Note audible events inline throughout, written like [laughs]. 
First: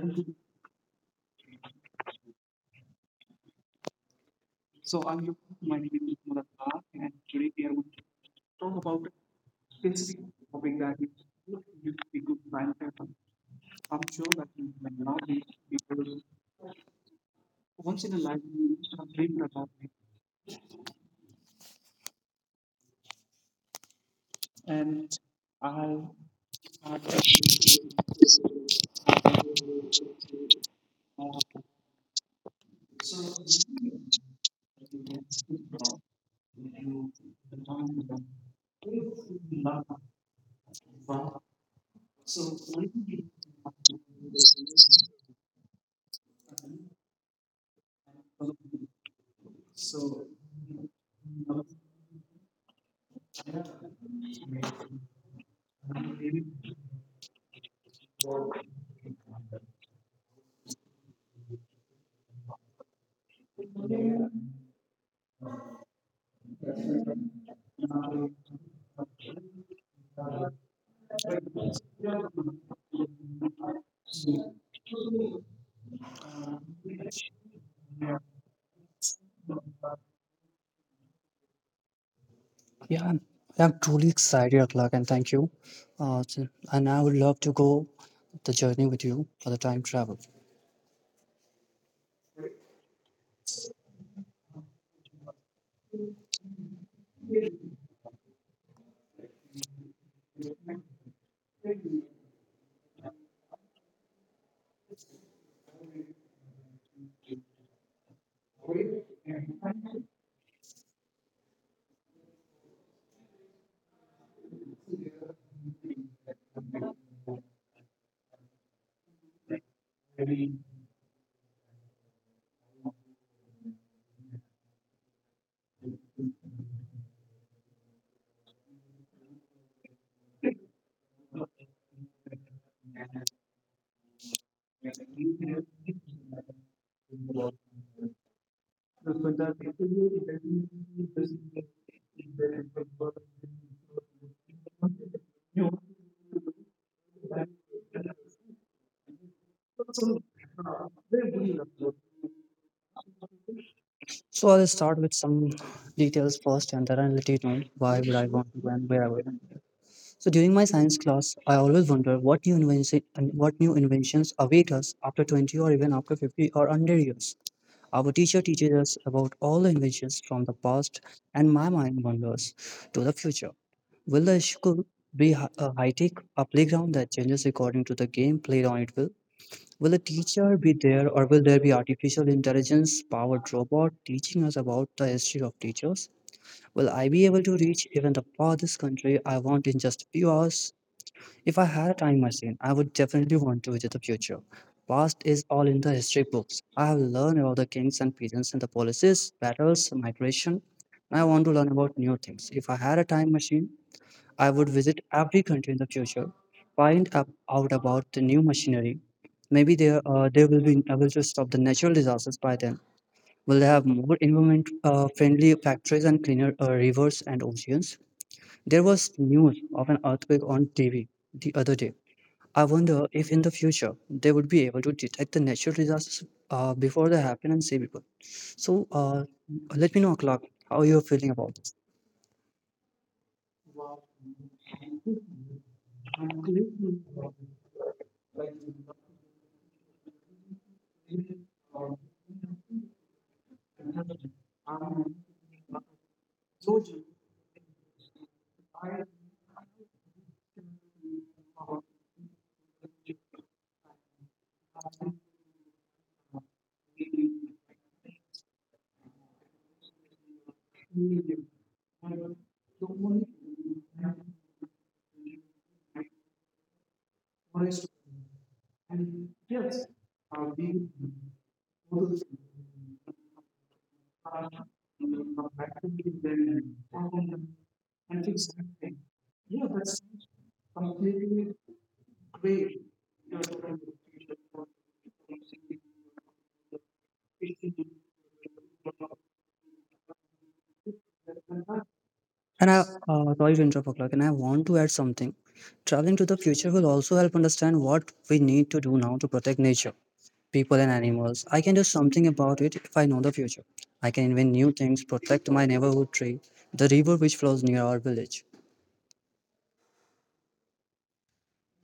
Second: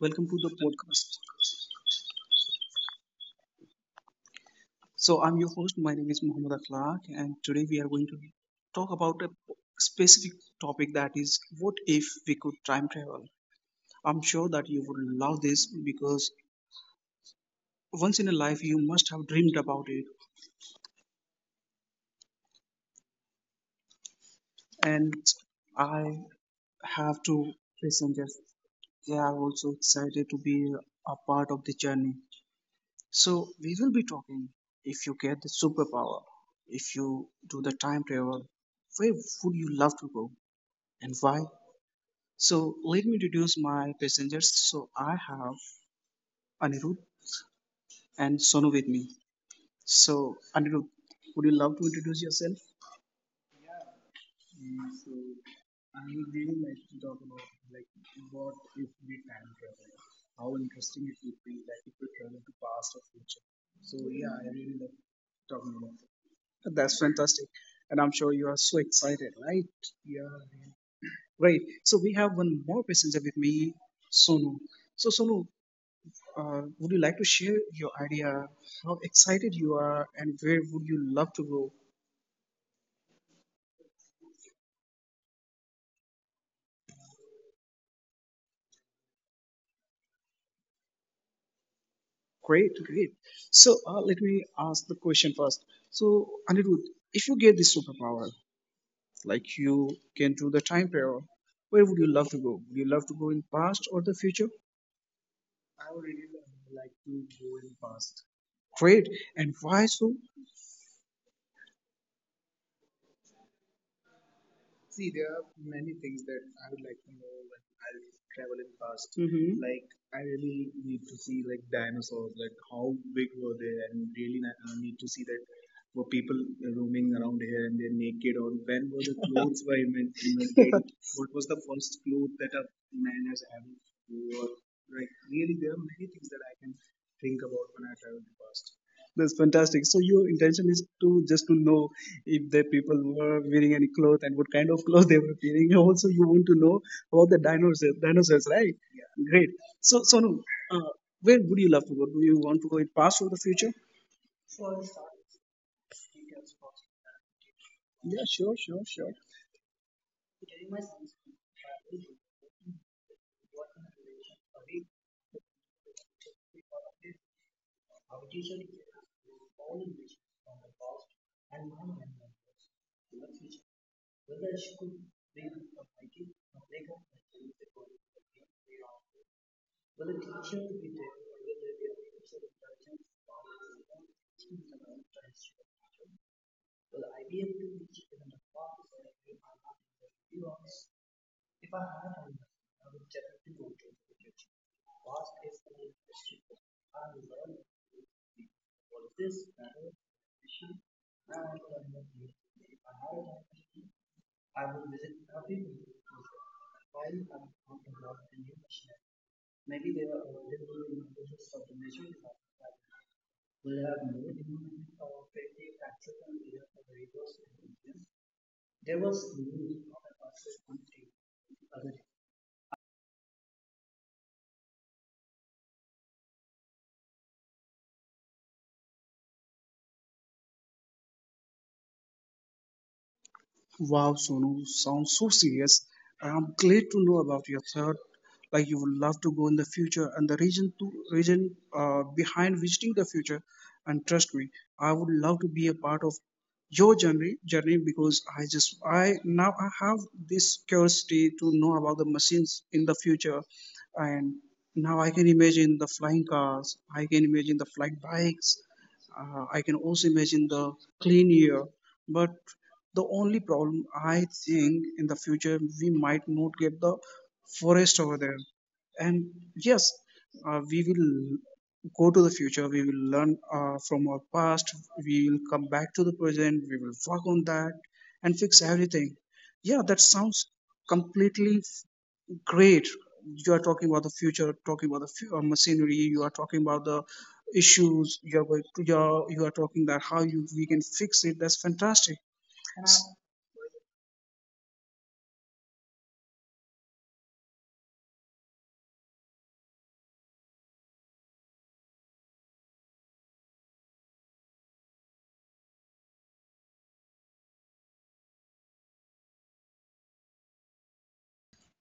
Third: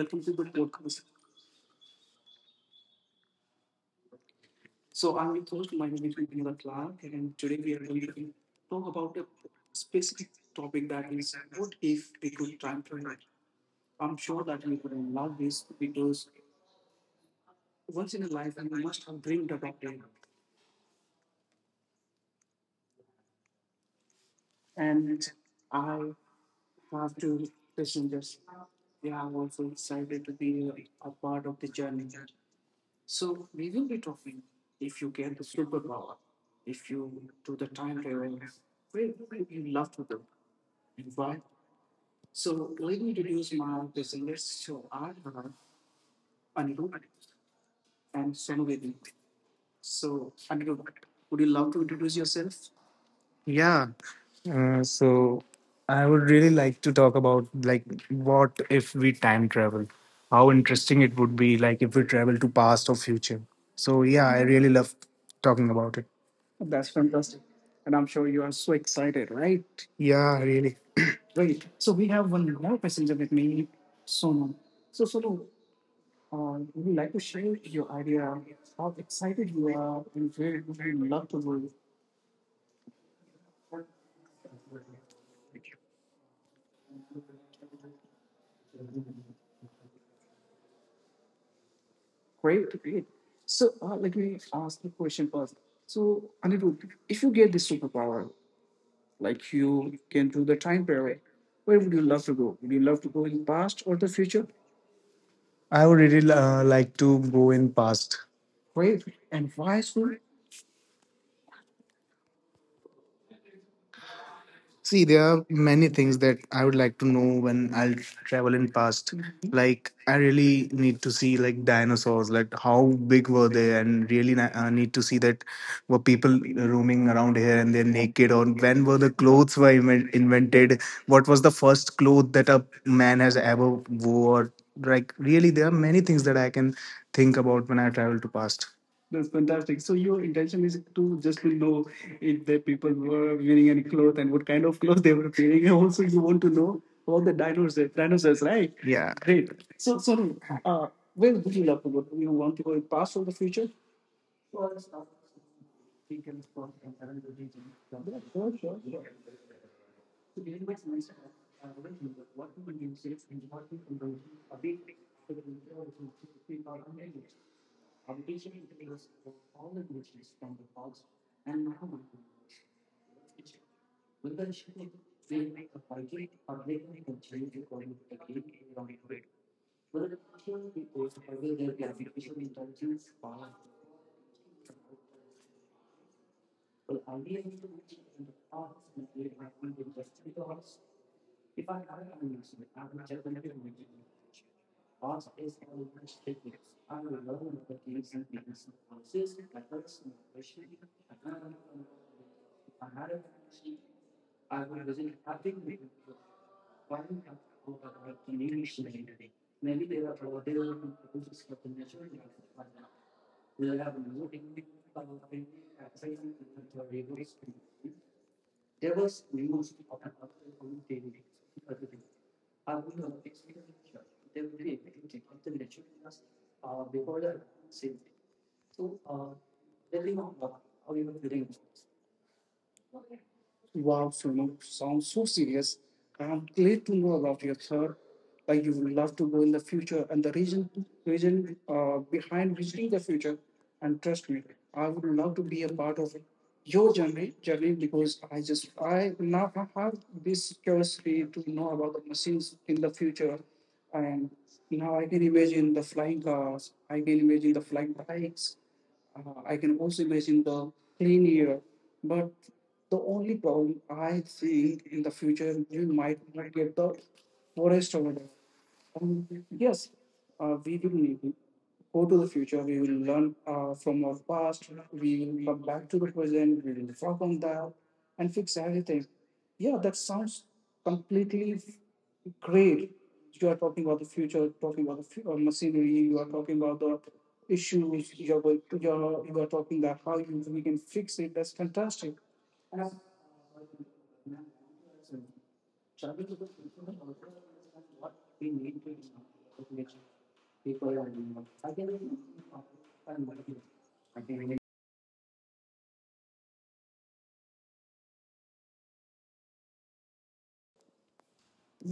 welcome to the podcast. So I'm your host. My name is Muhammad Akhlaq, and today we are going to talk about a specific topic, that is, what if we could time travel. I'm sure that you would love this because once in a life you must have dreamed about it, and I have to listen. Just they are also excited to be a part of the journey. So we will be talking, if you get the superpower, if you do the time travel, where would you love to go and why? So let me introduce my passengers. So I have Anirudh and Sonu with me. So Anirudh, would you love to introduce yourself? Yeah. Uh, So so I I would would really really like like to to talk talk about about like like what what if if we we time time travel? travel, how How interesting interesting it it would would be, be, like like if if we we travel travel to to past past or or future. future. So So yeah, yeah, I I really really love love talking talking about. about it. That's fantastic. And I'm sure you are so excited, right? Yeah. Yeah, yeah. really. Great. So we have one more passenger with me, Sonu. So Sonu, would you like to share your idea, how excited you are, and where would you love to go? Yeah, I'm truly excited, Akhlaq, and thank you. And I would love to go the journey with you for the time travel. Great, great. So let me ask the question first. So Anirudh, if you get this superpower, like you can do the time travel, where would you love to go? Would you love to go in past or the future? I would really like to go in past. Great. And why so? See, there are many things that I would like to know when I'll travel in past. Mhm. Hmm. Like, I really need to see like dinosaurs, like how big were they, and really need to see that were people roaming around here and they're naked, or when were the clothes were [laughs] invented? What was the first cloth that a man has ever wore? Like, really, there are many things that I can think about when I travel to past. That's fantastic. So your intention is to just to know if the people were wearing any clothes and what kind of clothes they were wearing. And also, you want to know about the dinosaurs, right? Yeah. Yeah. Great. Great. So, So, so Sonu, uh, uh, where where would you would you love to love to go? go? You Do you want to want go to in go in past or past the or the future? future? So I'll start with some details first, and then I'll let you know why would I Yeah, want sure, to sure, and where I sure. would. So during my science class, I always wonder what new inventions await us after 20 or even after 50 or 100 years. Our teacher teaches us about all the inventions from the past, and my mind wanders to the future. Will the school a high tech, a playground that changes according to the game played on it will? Will the teacher be there, or will there be artificial intelligence powered robot teaching us about the history of teachers? Will I be able to reach even the farthest country I want in just a few hours? If I had a time machine, I would definitely want to visit the future. Past is all in the history books. I have learned about the kings and peasants and the policies, battles, migration. I want to learn about new things. If I had a time machine, I would visit every country in the future, find out about the new machinery. Maybe they will be able to stop the natural disasters by then. Will they have more environment friendly factories and cleaner rivers and oceans? There was news of an earthquake on TV the other day. I wonder if in the future they would be able to detect the natural disasters before they happen and save people. So let me know, Clark, how you're feeling about this. Wow, Sonu, sounds so serious. I'm glad to know about your third. Like you would love to go in the future, and the reason to reason behind visiting the future. And trust me, I would love to be a part of your journey because I just I now I have this curiosity to know about the machines in the future, and now I can imagine the flying cars. I can imagine the flying bikes. I can also imagine the clean air, but the only problem I think in the future we might not get the forest over there. And yes, we will go to the future. We will learn from our past. We will come back to the present. We will work on that and fix everything. Yeah, that sounds completely great. You are talking about the future, talking about the machinery, you are talking about the issues, you are talking that how you we can fix it, that's fantastic. And I, S- sorry to interrupt, Akhilak, and I want to add something. Traveling to the future will also help understand what we need to do now to protect nature, people, and animals. I can do something about it if I know the future. I can invent new things, protect my neighborhood tree, the river which flows near our village.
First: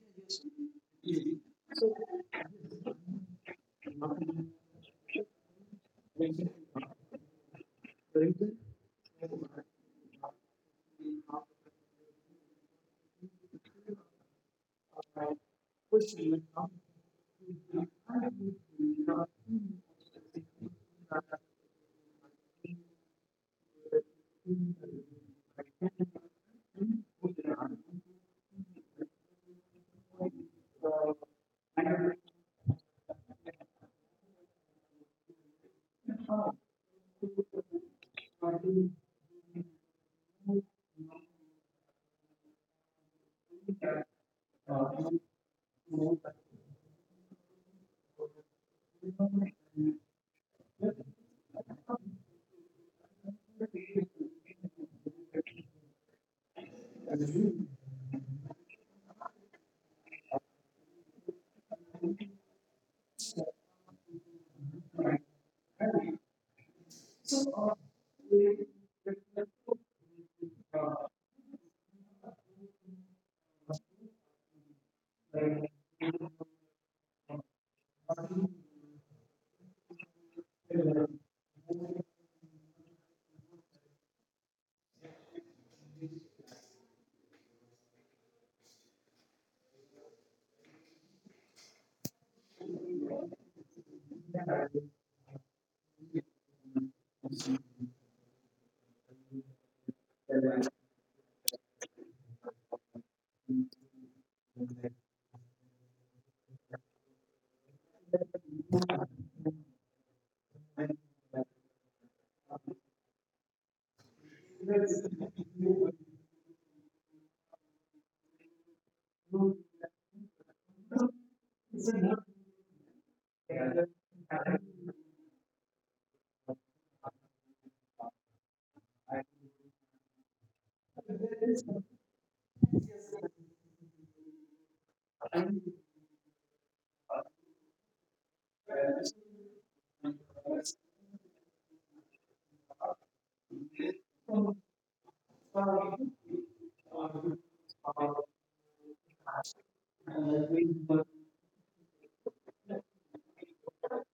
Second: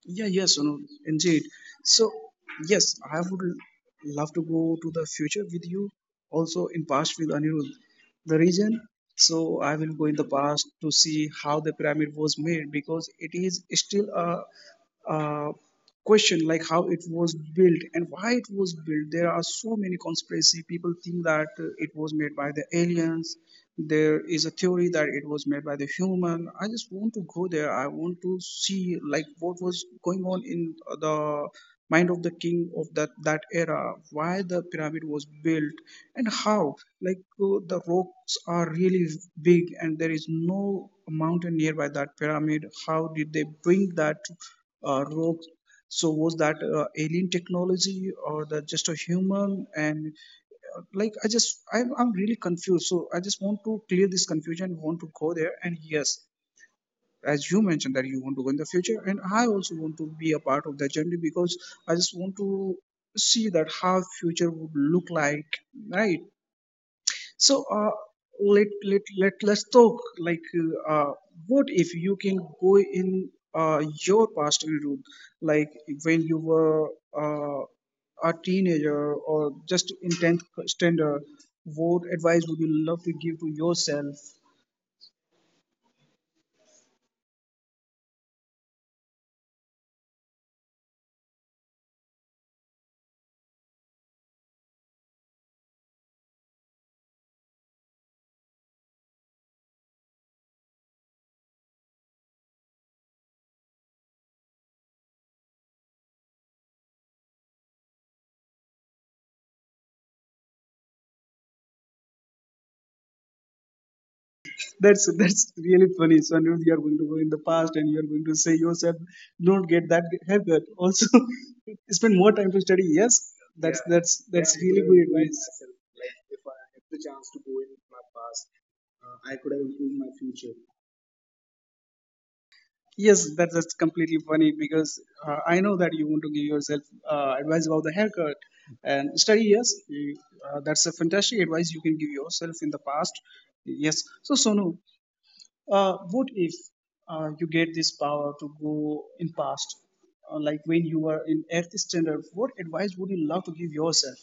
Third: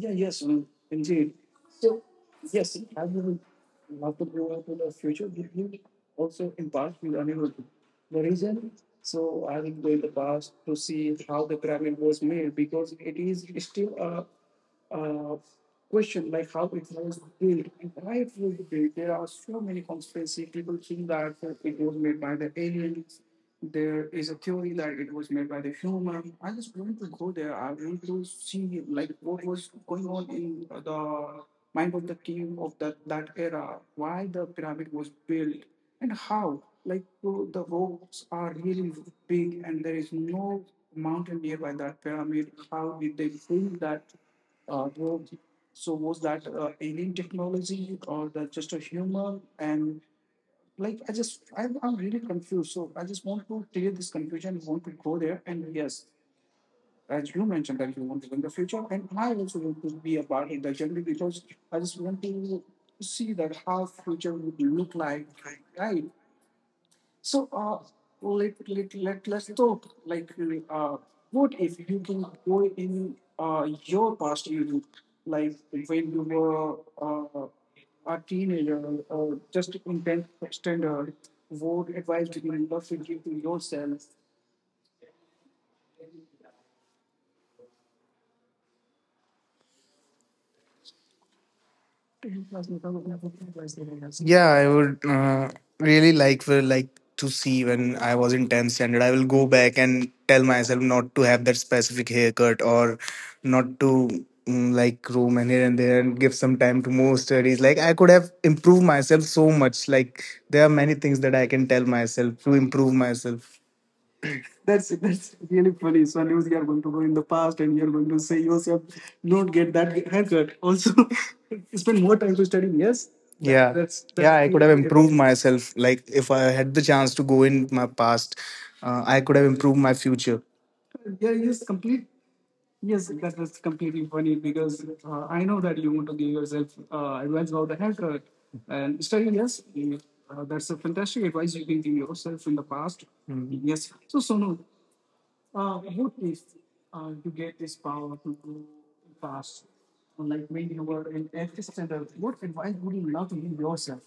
yeah, yes, indeed. So yes, I would love to go to the future with you, also in past with Anirudh. The reason: so I will go in the past to see how the pyramid was made, because it is still a question, like how it was built and why it was built. There are so many conspiracy, people think that it was made by the aliens. There is a theory that it was made by the human. I just want to go there. I want to see like what was going on in the mind of the king of that era, why the pyramid was built and how, like the rocks are really big and there is no mountain nearby that pyramid. How did they bring that rock? So was that alien technology or the just a human? And like I'm really confused. So I just want to clear this confusion. Want to go there? And yes, as you mentioned that you want to go in the future, and I also want to be a part of that journey because I just want to see that how future would look like, right? So let's talk, like what if you can go in your past route, like when you were uh, a teenager or just in tenth standard, what advice would you love to give to yourself? Yeah, I would really like for like to see when I was in 10th standard. I will go back and tell myself not to have that specific haircut or not to like roam and here and there and give some time to more studies. Like I could have improved myself so much. Like there are many things that I can tell myself to improve myself. That's really funny, Sanju. You are going to go in the past and you are going to say yourself, "Don't get that haircut." Also, [laughs] spend more time [laughs] to study. Yes, that's. Yeah. That's have Yeah, I really could amazing. good have improved advice. Myself. Myself. Like, if Like I if I had had the the chance to chance to go go in in my my past, past, I could I have could have improved my improved my future. future. Yes, that's completely funny because I know that you want to give yourself advice about the haircut and study. Yes, that's a fantastic advice you can give yourself in the past. Yes. So Sonu, what if you get this power to go in past, like when you were in Earth Standard? What advice would you love to give yourself?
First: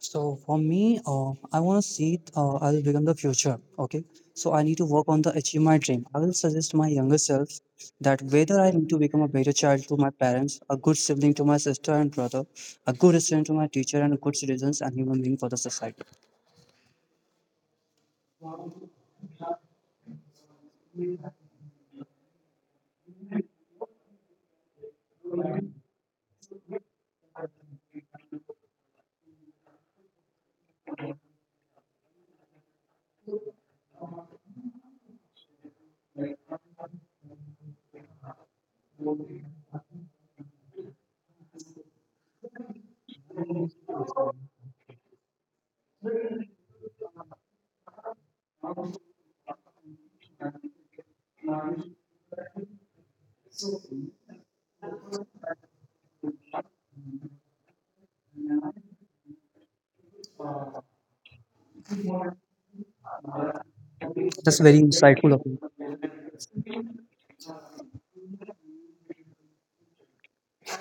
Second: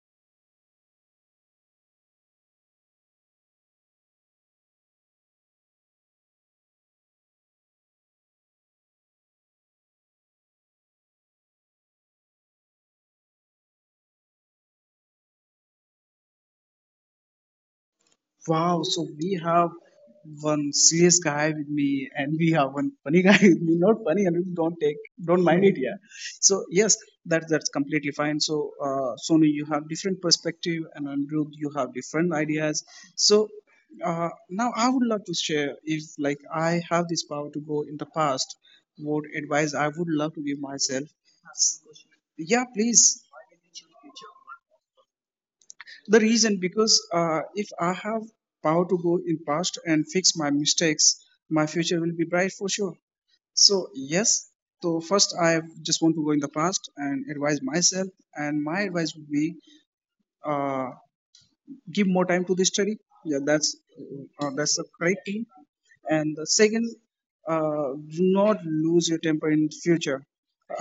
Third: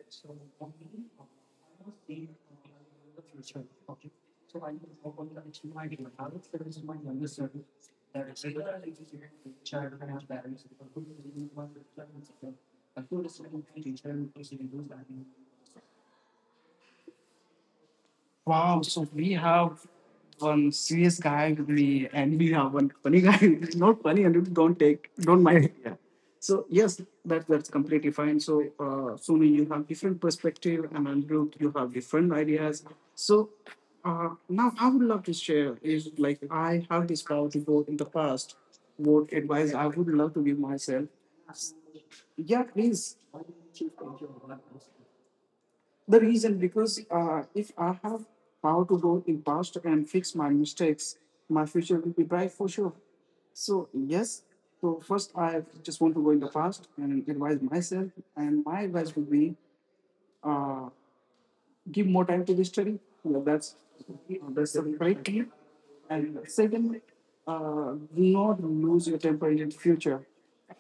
So for me, I want to see I will become the future. Okay, so I need to work on the achieve my dream. I will suggest my younger self that whether I need to become a better child to my parents, a good sibling to my sister and brother, a good student to my teacher, and a good citizens and human being for the society. Wow, so we have one serious guy with me and we have one funny guy [laughs] with me. Not funny, I mean, don't mind it, yeah. So yes, that's completely fine. So Sonu, you have different perspective and Anirudh, you have different ideas. So now I would love to share, if like I have this power to go in the past, what advice I would love to give myself. S- Yeah, please. The reason, because if I have power to go in past and fix my mistakes, my future will be bright for sure. So yes, so first I just want to go in the past and advise myself, and my advice would be, uh, give more time to the study. Yeah, that's uh, That's that's very the correct insightful of thing. you. And the second, do not lose your temper in future.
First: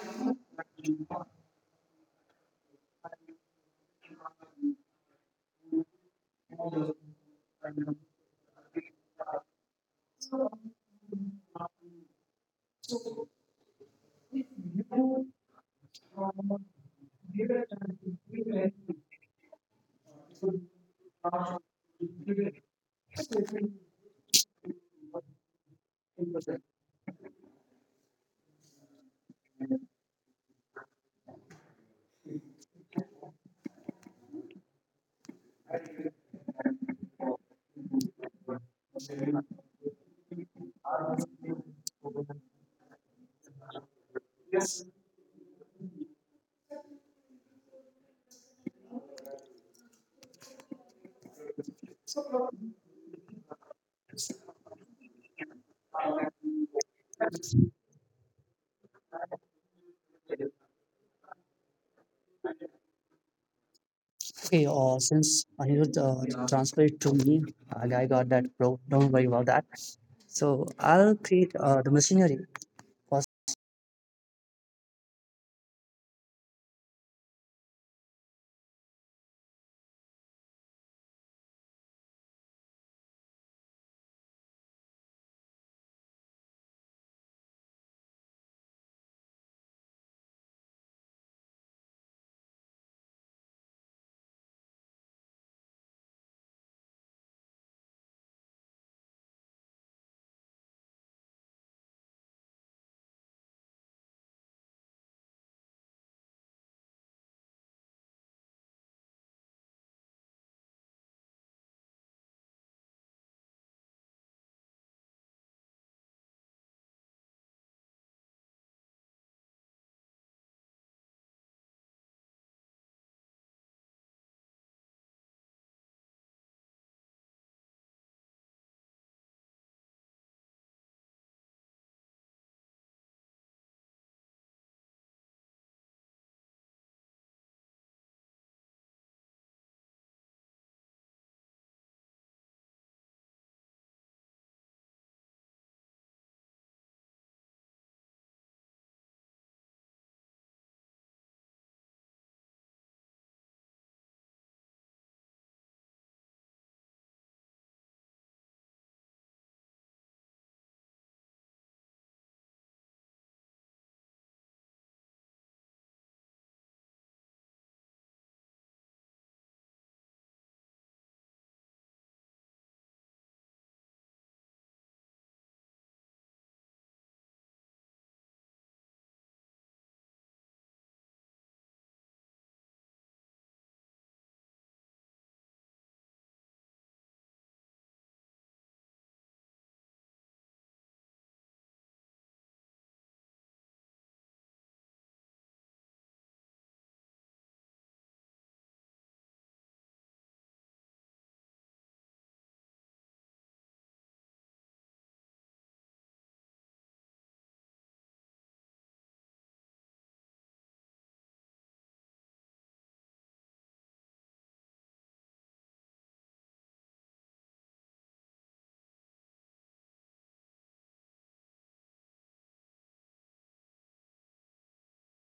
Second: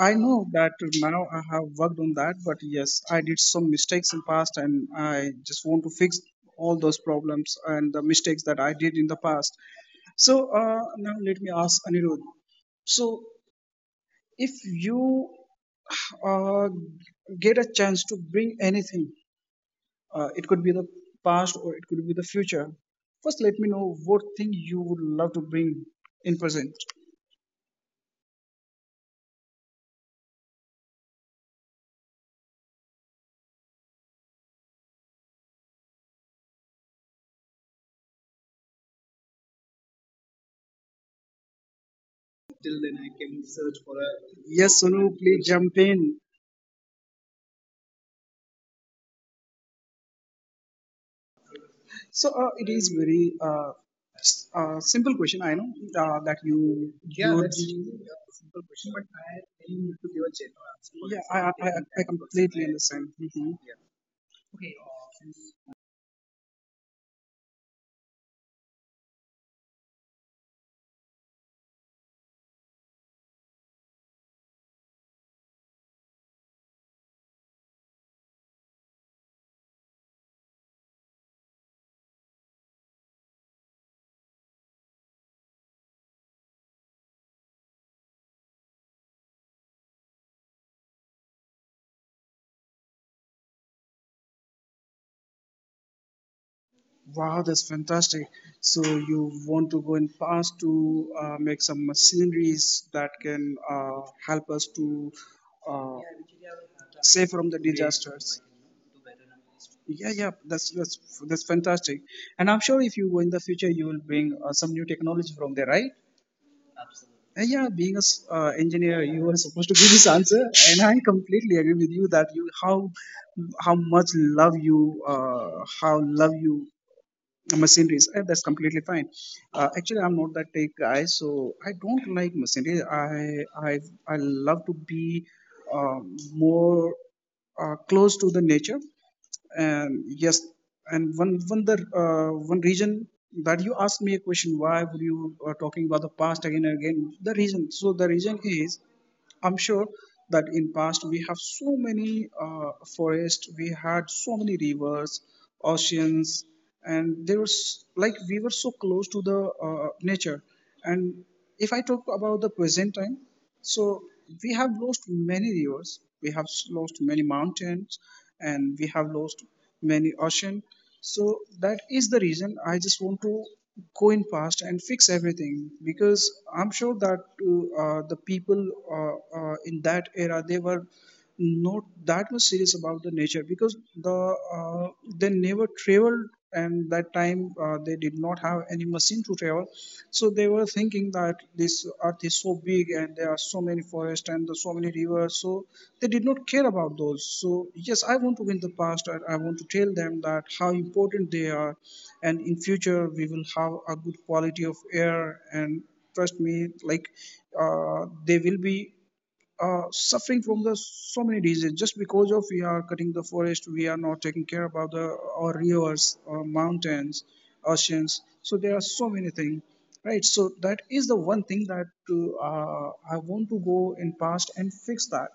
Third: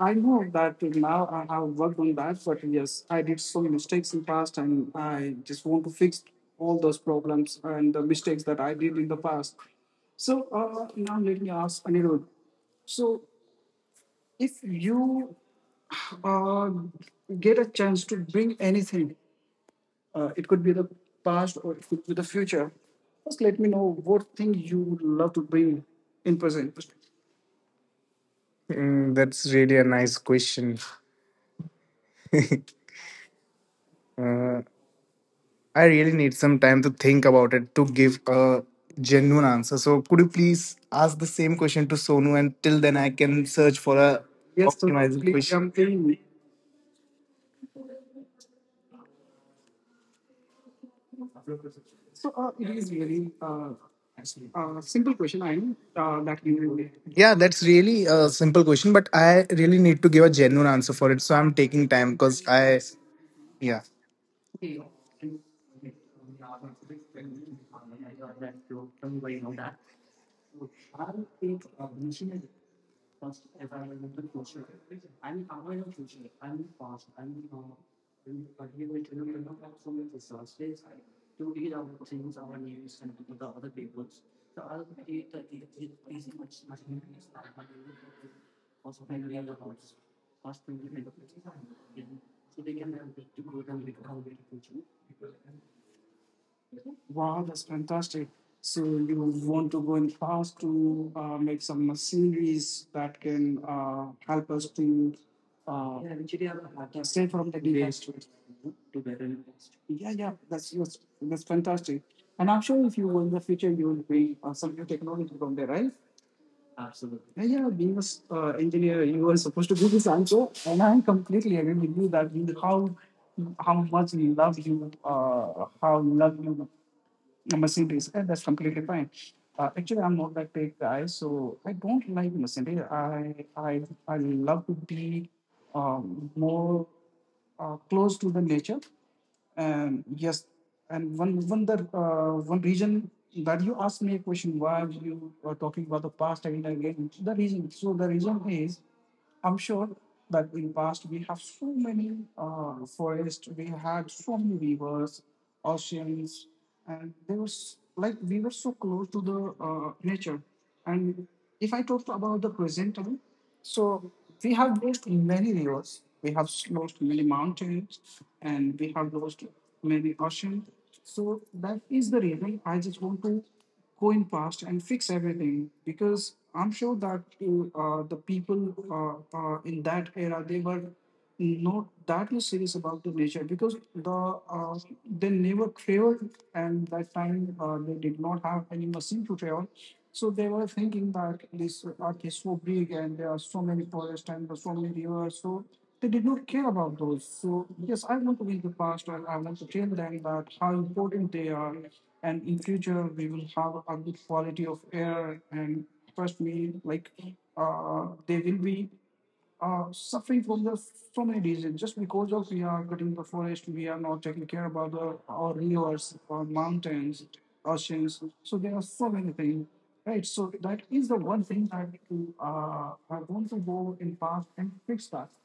I know that now I have worked on that, but yes, I did some mistakes in past and I just want to fix all those problems and the mistakes that I did in the past. So now let me ask Anirudh. So if you uh, get a chance to bring anything, it could be the past or it could be the future. First, let me know what thing you would love to bring in present. That's really a nice question. [laughs] uh, I really need some time to think about it to give a genuine answer. So could you please ask the same question to Sonu and till Till then I then, I can can search search for for a. a yes, so Yes, optimizing please Sonu, question. please jump Something- in. So it is very simple question. I know that you. yeah, Yeah, you would. that's That's- easy. really a Yeah, simple question, but I really need to give a genuine answer for it. simple, Yeah, So I'm I, simple, I taking taking I time person. because Completely I- I understand. Mhm. yeah. Okay, since Anirudh transferred it to me, I got that. Bro, don't worry about that. So I'll create the machinery for. Wow, that's fantastic. So you want to go in past to make some machineries that can help us to uh, save from the disasters. Yeah, yeah, that's fantastic, and I'm sure if you go in the future, you will bring some new technology from there, right? Yeah, being a engineer, you are supposed to give this answer, and I completely agree with you that you how much love you how love you machineries. That's completely fine. Actually, I'm not that tech guy, so I don't like machinery. I I love to be more close to the nature. And yes, and one reason that you asked me a question, why were you talking about the past again and again? The reason, so the reason is, I'm sure that in past we have so many forests, we had so many rivers, oceans, and there was like we were so close to the nature. And if I talk about the present time, so we have lost many rivers, we have lost many mountains, and we have lost many ocean. So that is the reason I just want to go in past and fix everything, because I'm sure that the people in that era they were not that much serious about the nature, because they never traveled, and that time they did not have any machine to travel, so they were thinking that this earth is so big and there are so many forests and so many rivers, so they did not care about those. So yes, I want to win the past and I want to tell them that how important they are, and in future we will have a good quality of air, and trust me, like they will be suffering from the so many diseases just because of we are cutting the forest, we are not taking care about the our rivers, our mountains, oceans. So there are so many things, right? So that is the one thing that I want to go in past and fix that.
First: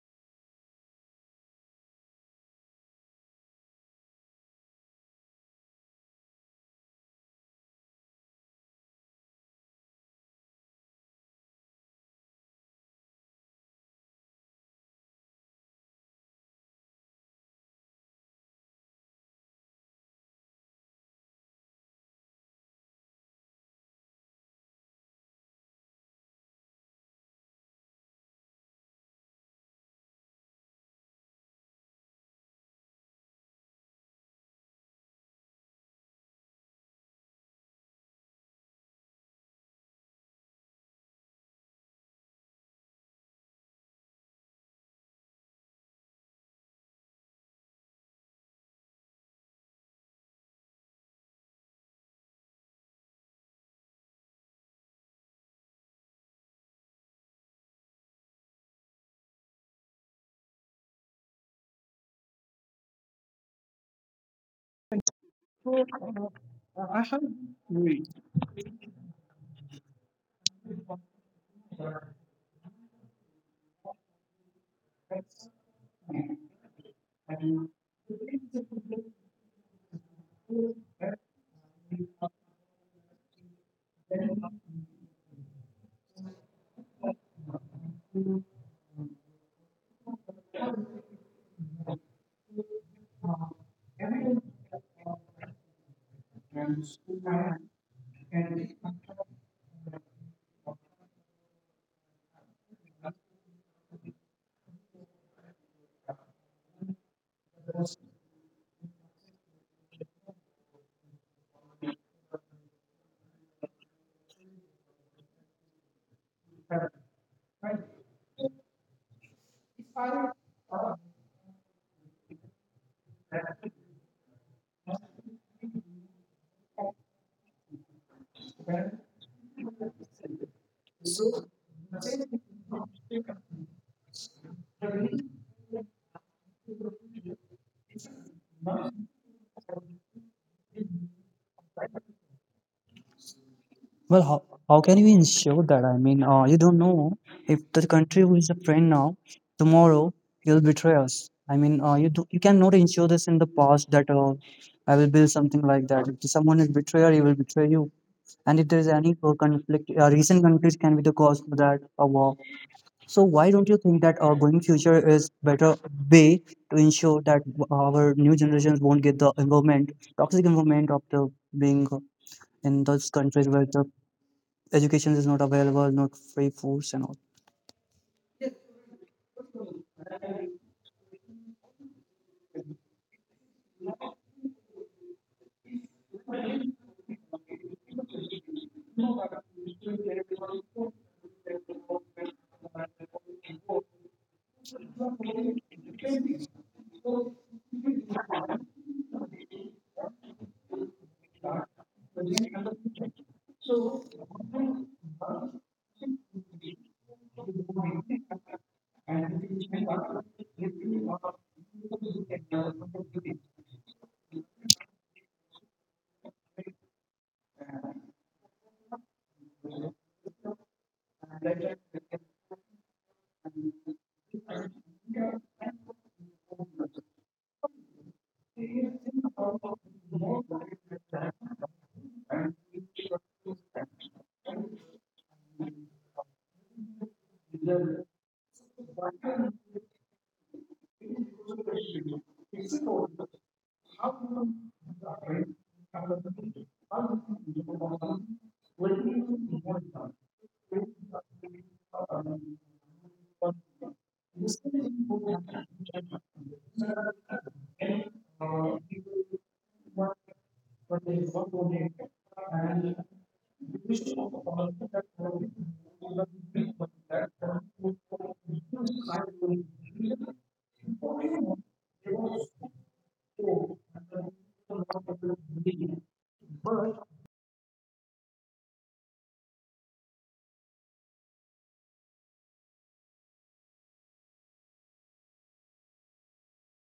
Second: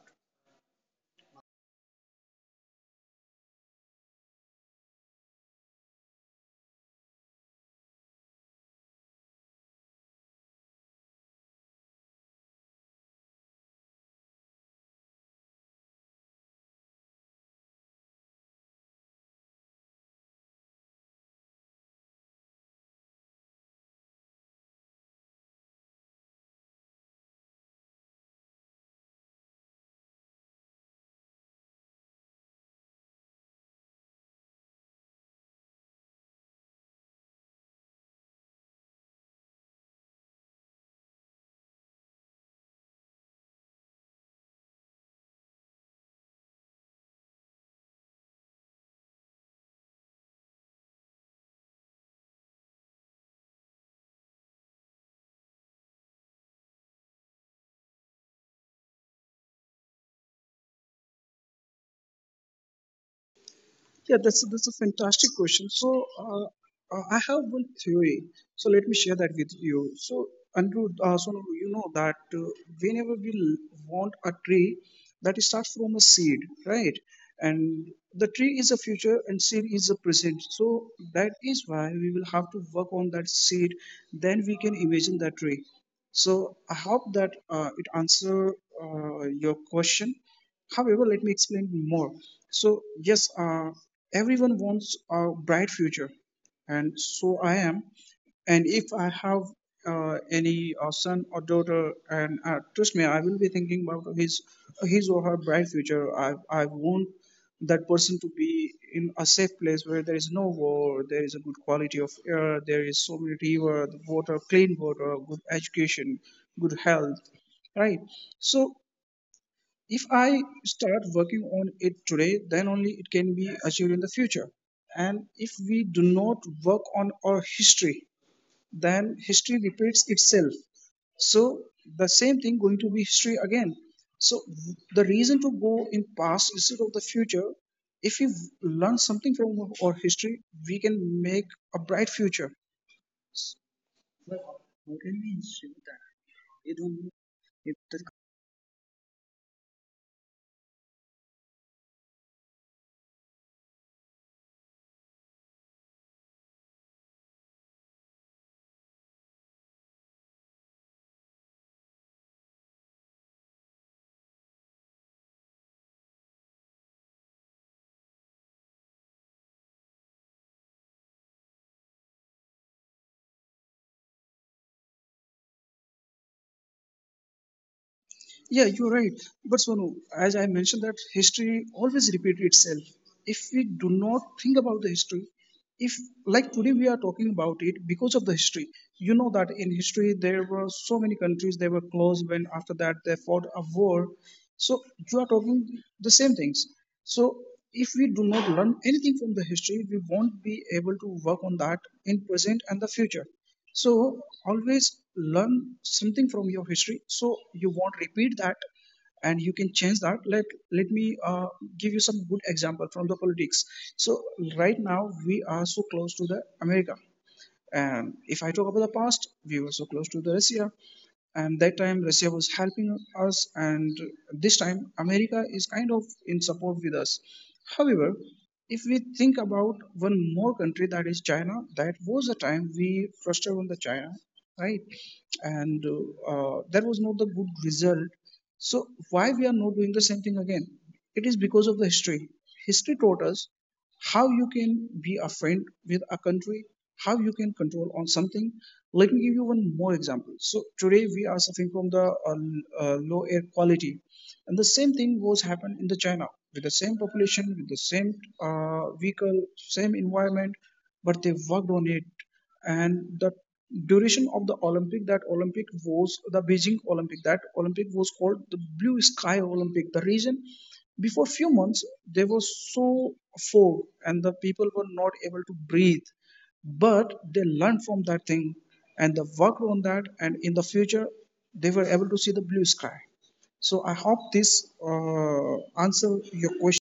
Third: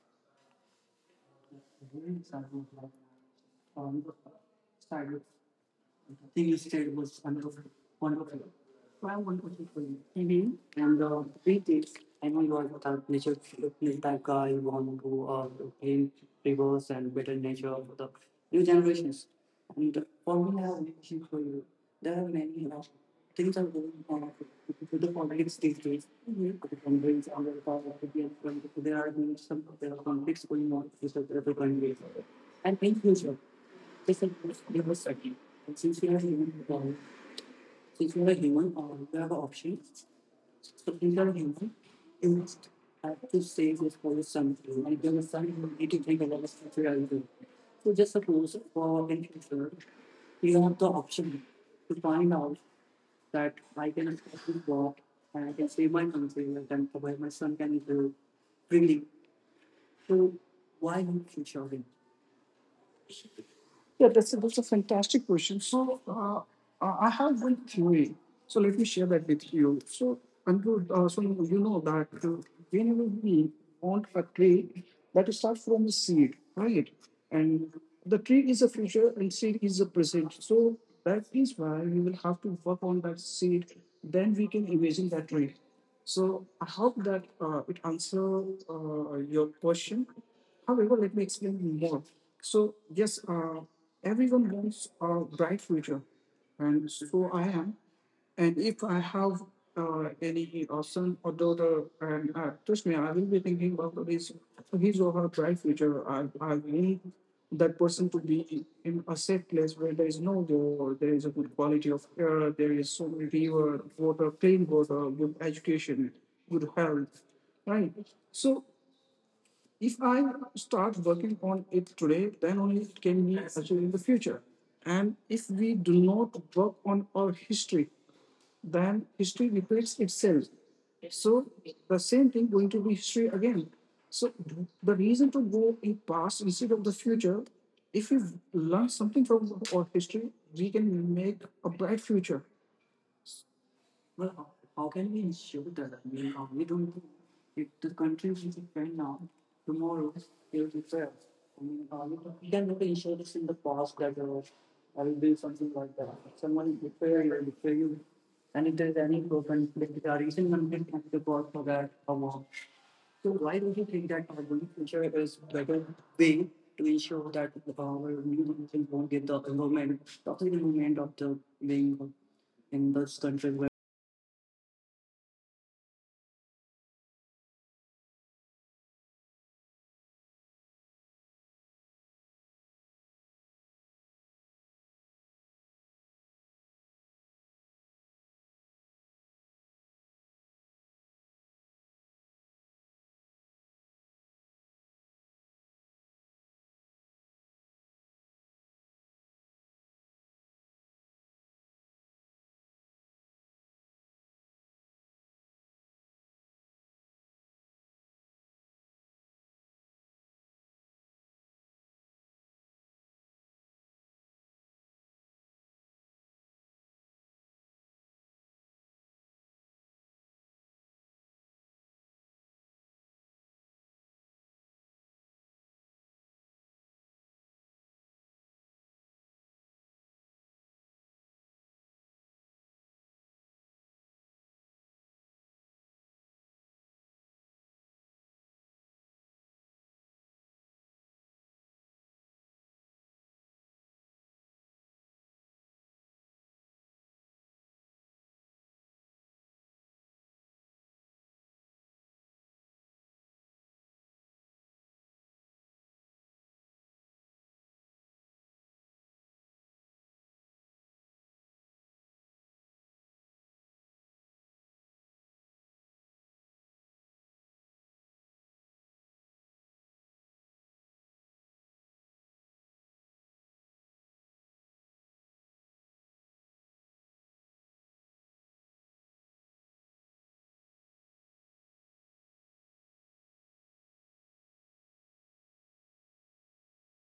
Yeah, that's a fantastic question. So I have one theory. So let me share that with you. So Andrew, so you know that whenever we want a tree, that starts from a seed, right? And the tree is a future, and seed is a present. So that is why we will have to work on that seed. Then we can imagine that tree. So I hope that it answer your question. However, let me explain more. So, yes, everyone wants a bright future, and so I am. And if I have any son or daughter, and trust me, I will be thinking about his or her bright future. I want that person to be in a safe place where there is no war, there is a good quality of air, there is so many river, water, clean water, good education, good health, right? So if I start working on it today, then only it can be achieved in the future. And if we do not work on our history, then history repeats itself. So the same thing going to be history again. So the reason to go in past instead of the future, if we learn something from our history, we can make a bright future. Well, But how how can you can we ensure ensure that? that? I mean, you We don't don't. know if If the the country who is a friend now, tomorrow he'll betray us. I mean, you do, you cannot ensure this in the past that I will build something like that. If someone is betrayer, he will betray you. And if there is any conflict, recent conflict can be the cause for that a war. So why don't you think that our going future is better way to ensure that our new generations won't get the environment, toxic environment of the being in those countries where the education is not available, not free foods and all. Yeah, you're right. But Sonu, as I mentioned, that history always repeat itself. If we do not think about the history, if like today we are talking about it because of the history, you know that in history there were so many countries they were closed when after that they fought a war. So you are talking the same things. So if we do not learn anything from the history, we won't be able to work on that in present and the future. So always learn something from your history. So you won't repeat that, and you can change that. Let me give you some good example from the politics. So right now we are so close to the America, and if I talk about the past, we were so close to the Russia, and that time Russia was helping us, and this time America is kind of in support with us. However, if we think about one more country that is China, that was the time we frustrated on the China, right? And that was not the good result, so why we are not doing the same thing again? It is because of the history. History taught us how you can be a friend with a country, how you can control on something. Let me give you one more example. So today we are suffering from the low air quality, and the same thing was happened in the China with the same population, with the same vehicle, same environment, but they worked on it, and the duration of the Olympic, that Olympic was the Beijing Olympic, that Olympic was called the Blue Sky Olympic. The reason, before few months there was so fog, and the people were not able to breathe, but they learned from that thing, and they worked on that, and in the future they were able to see the blue sky. So I hope this uh, answer your question.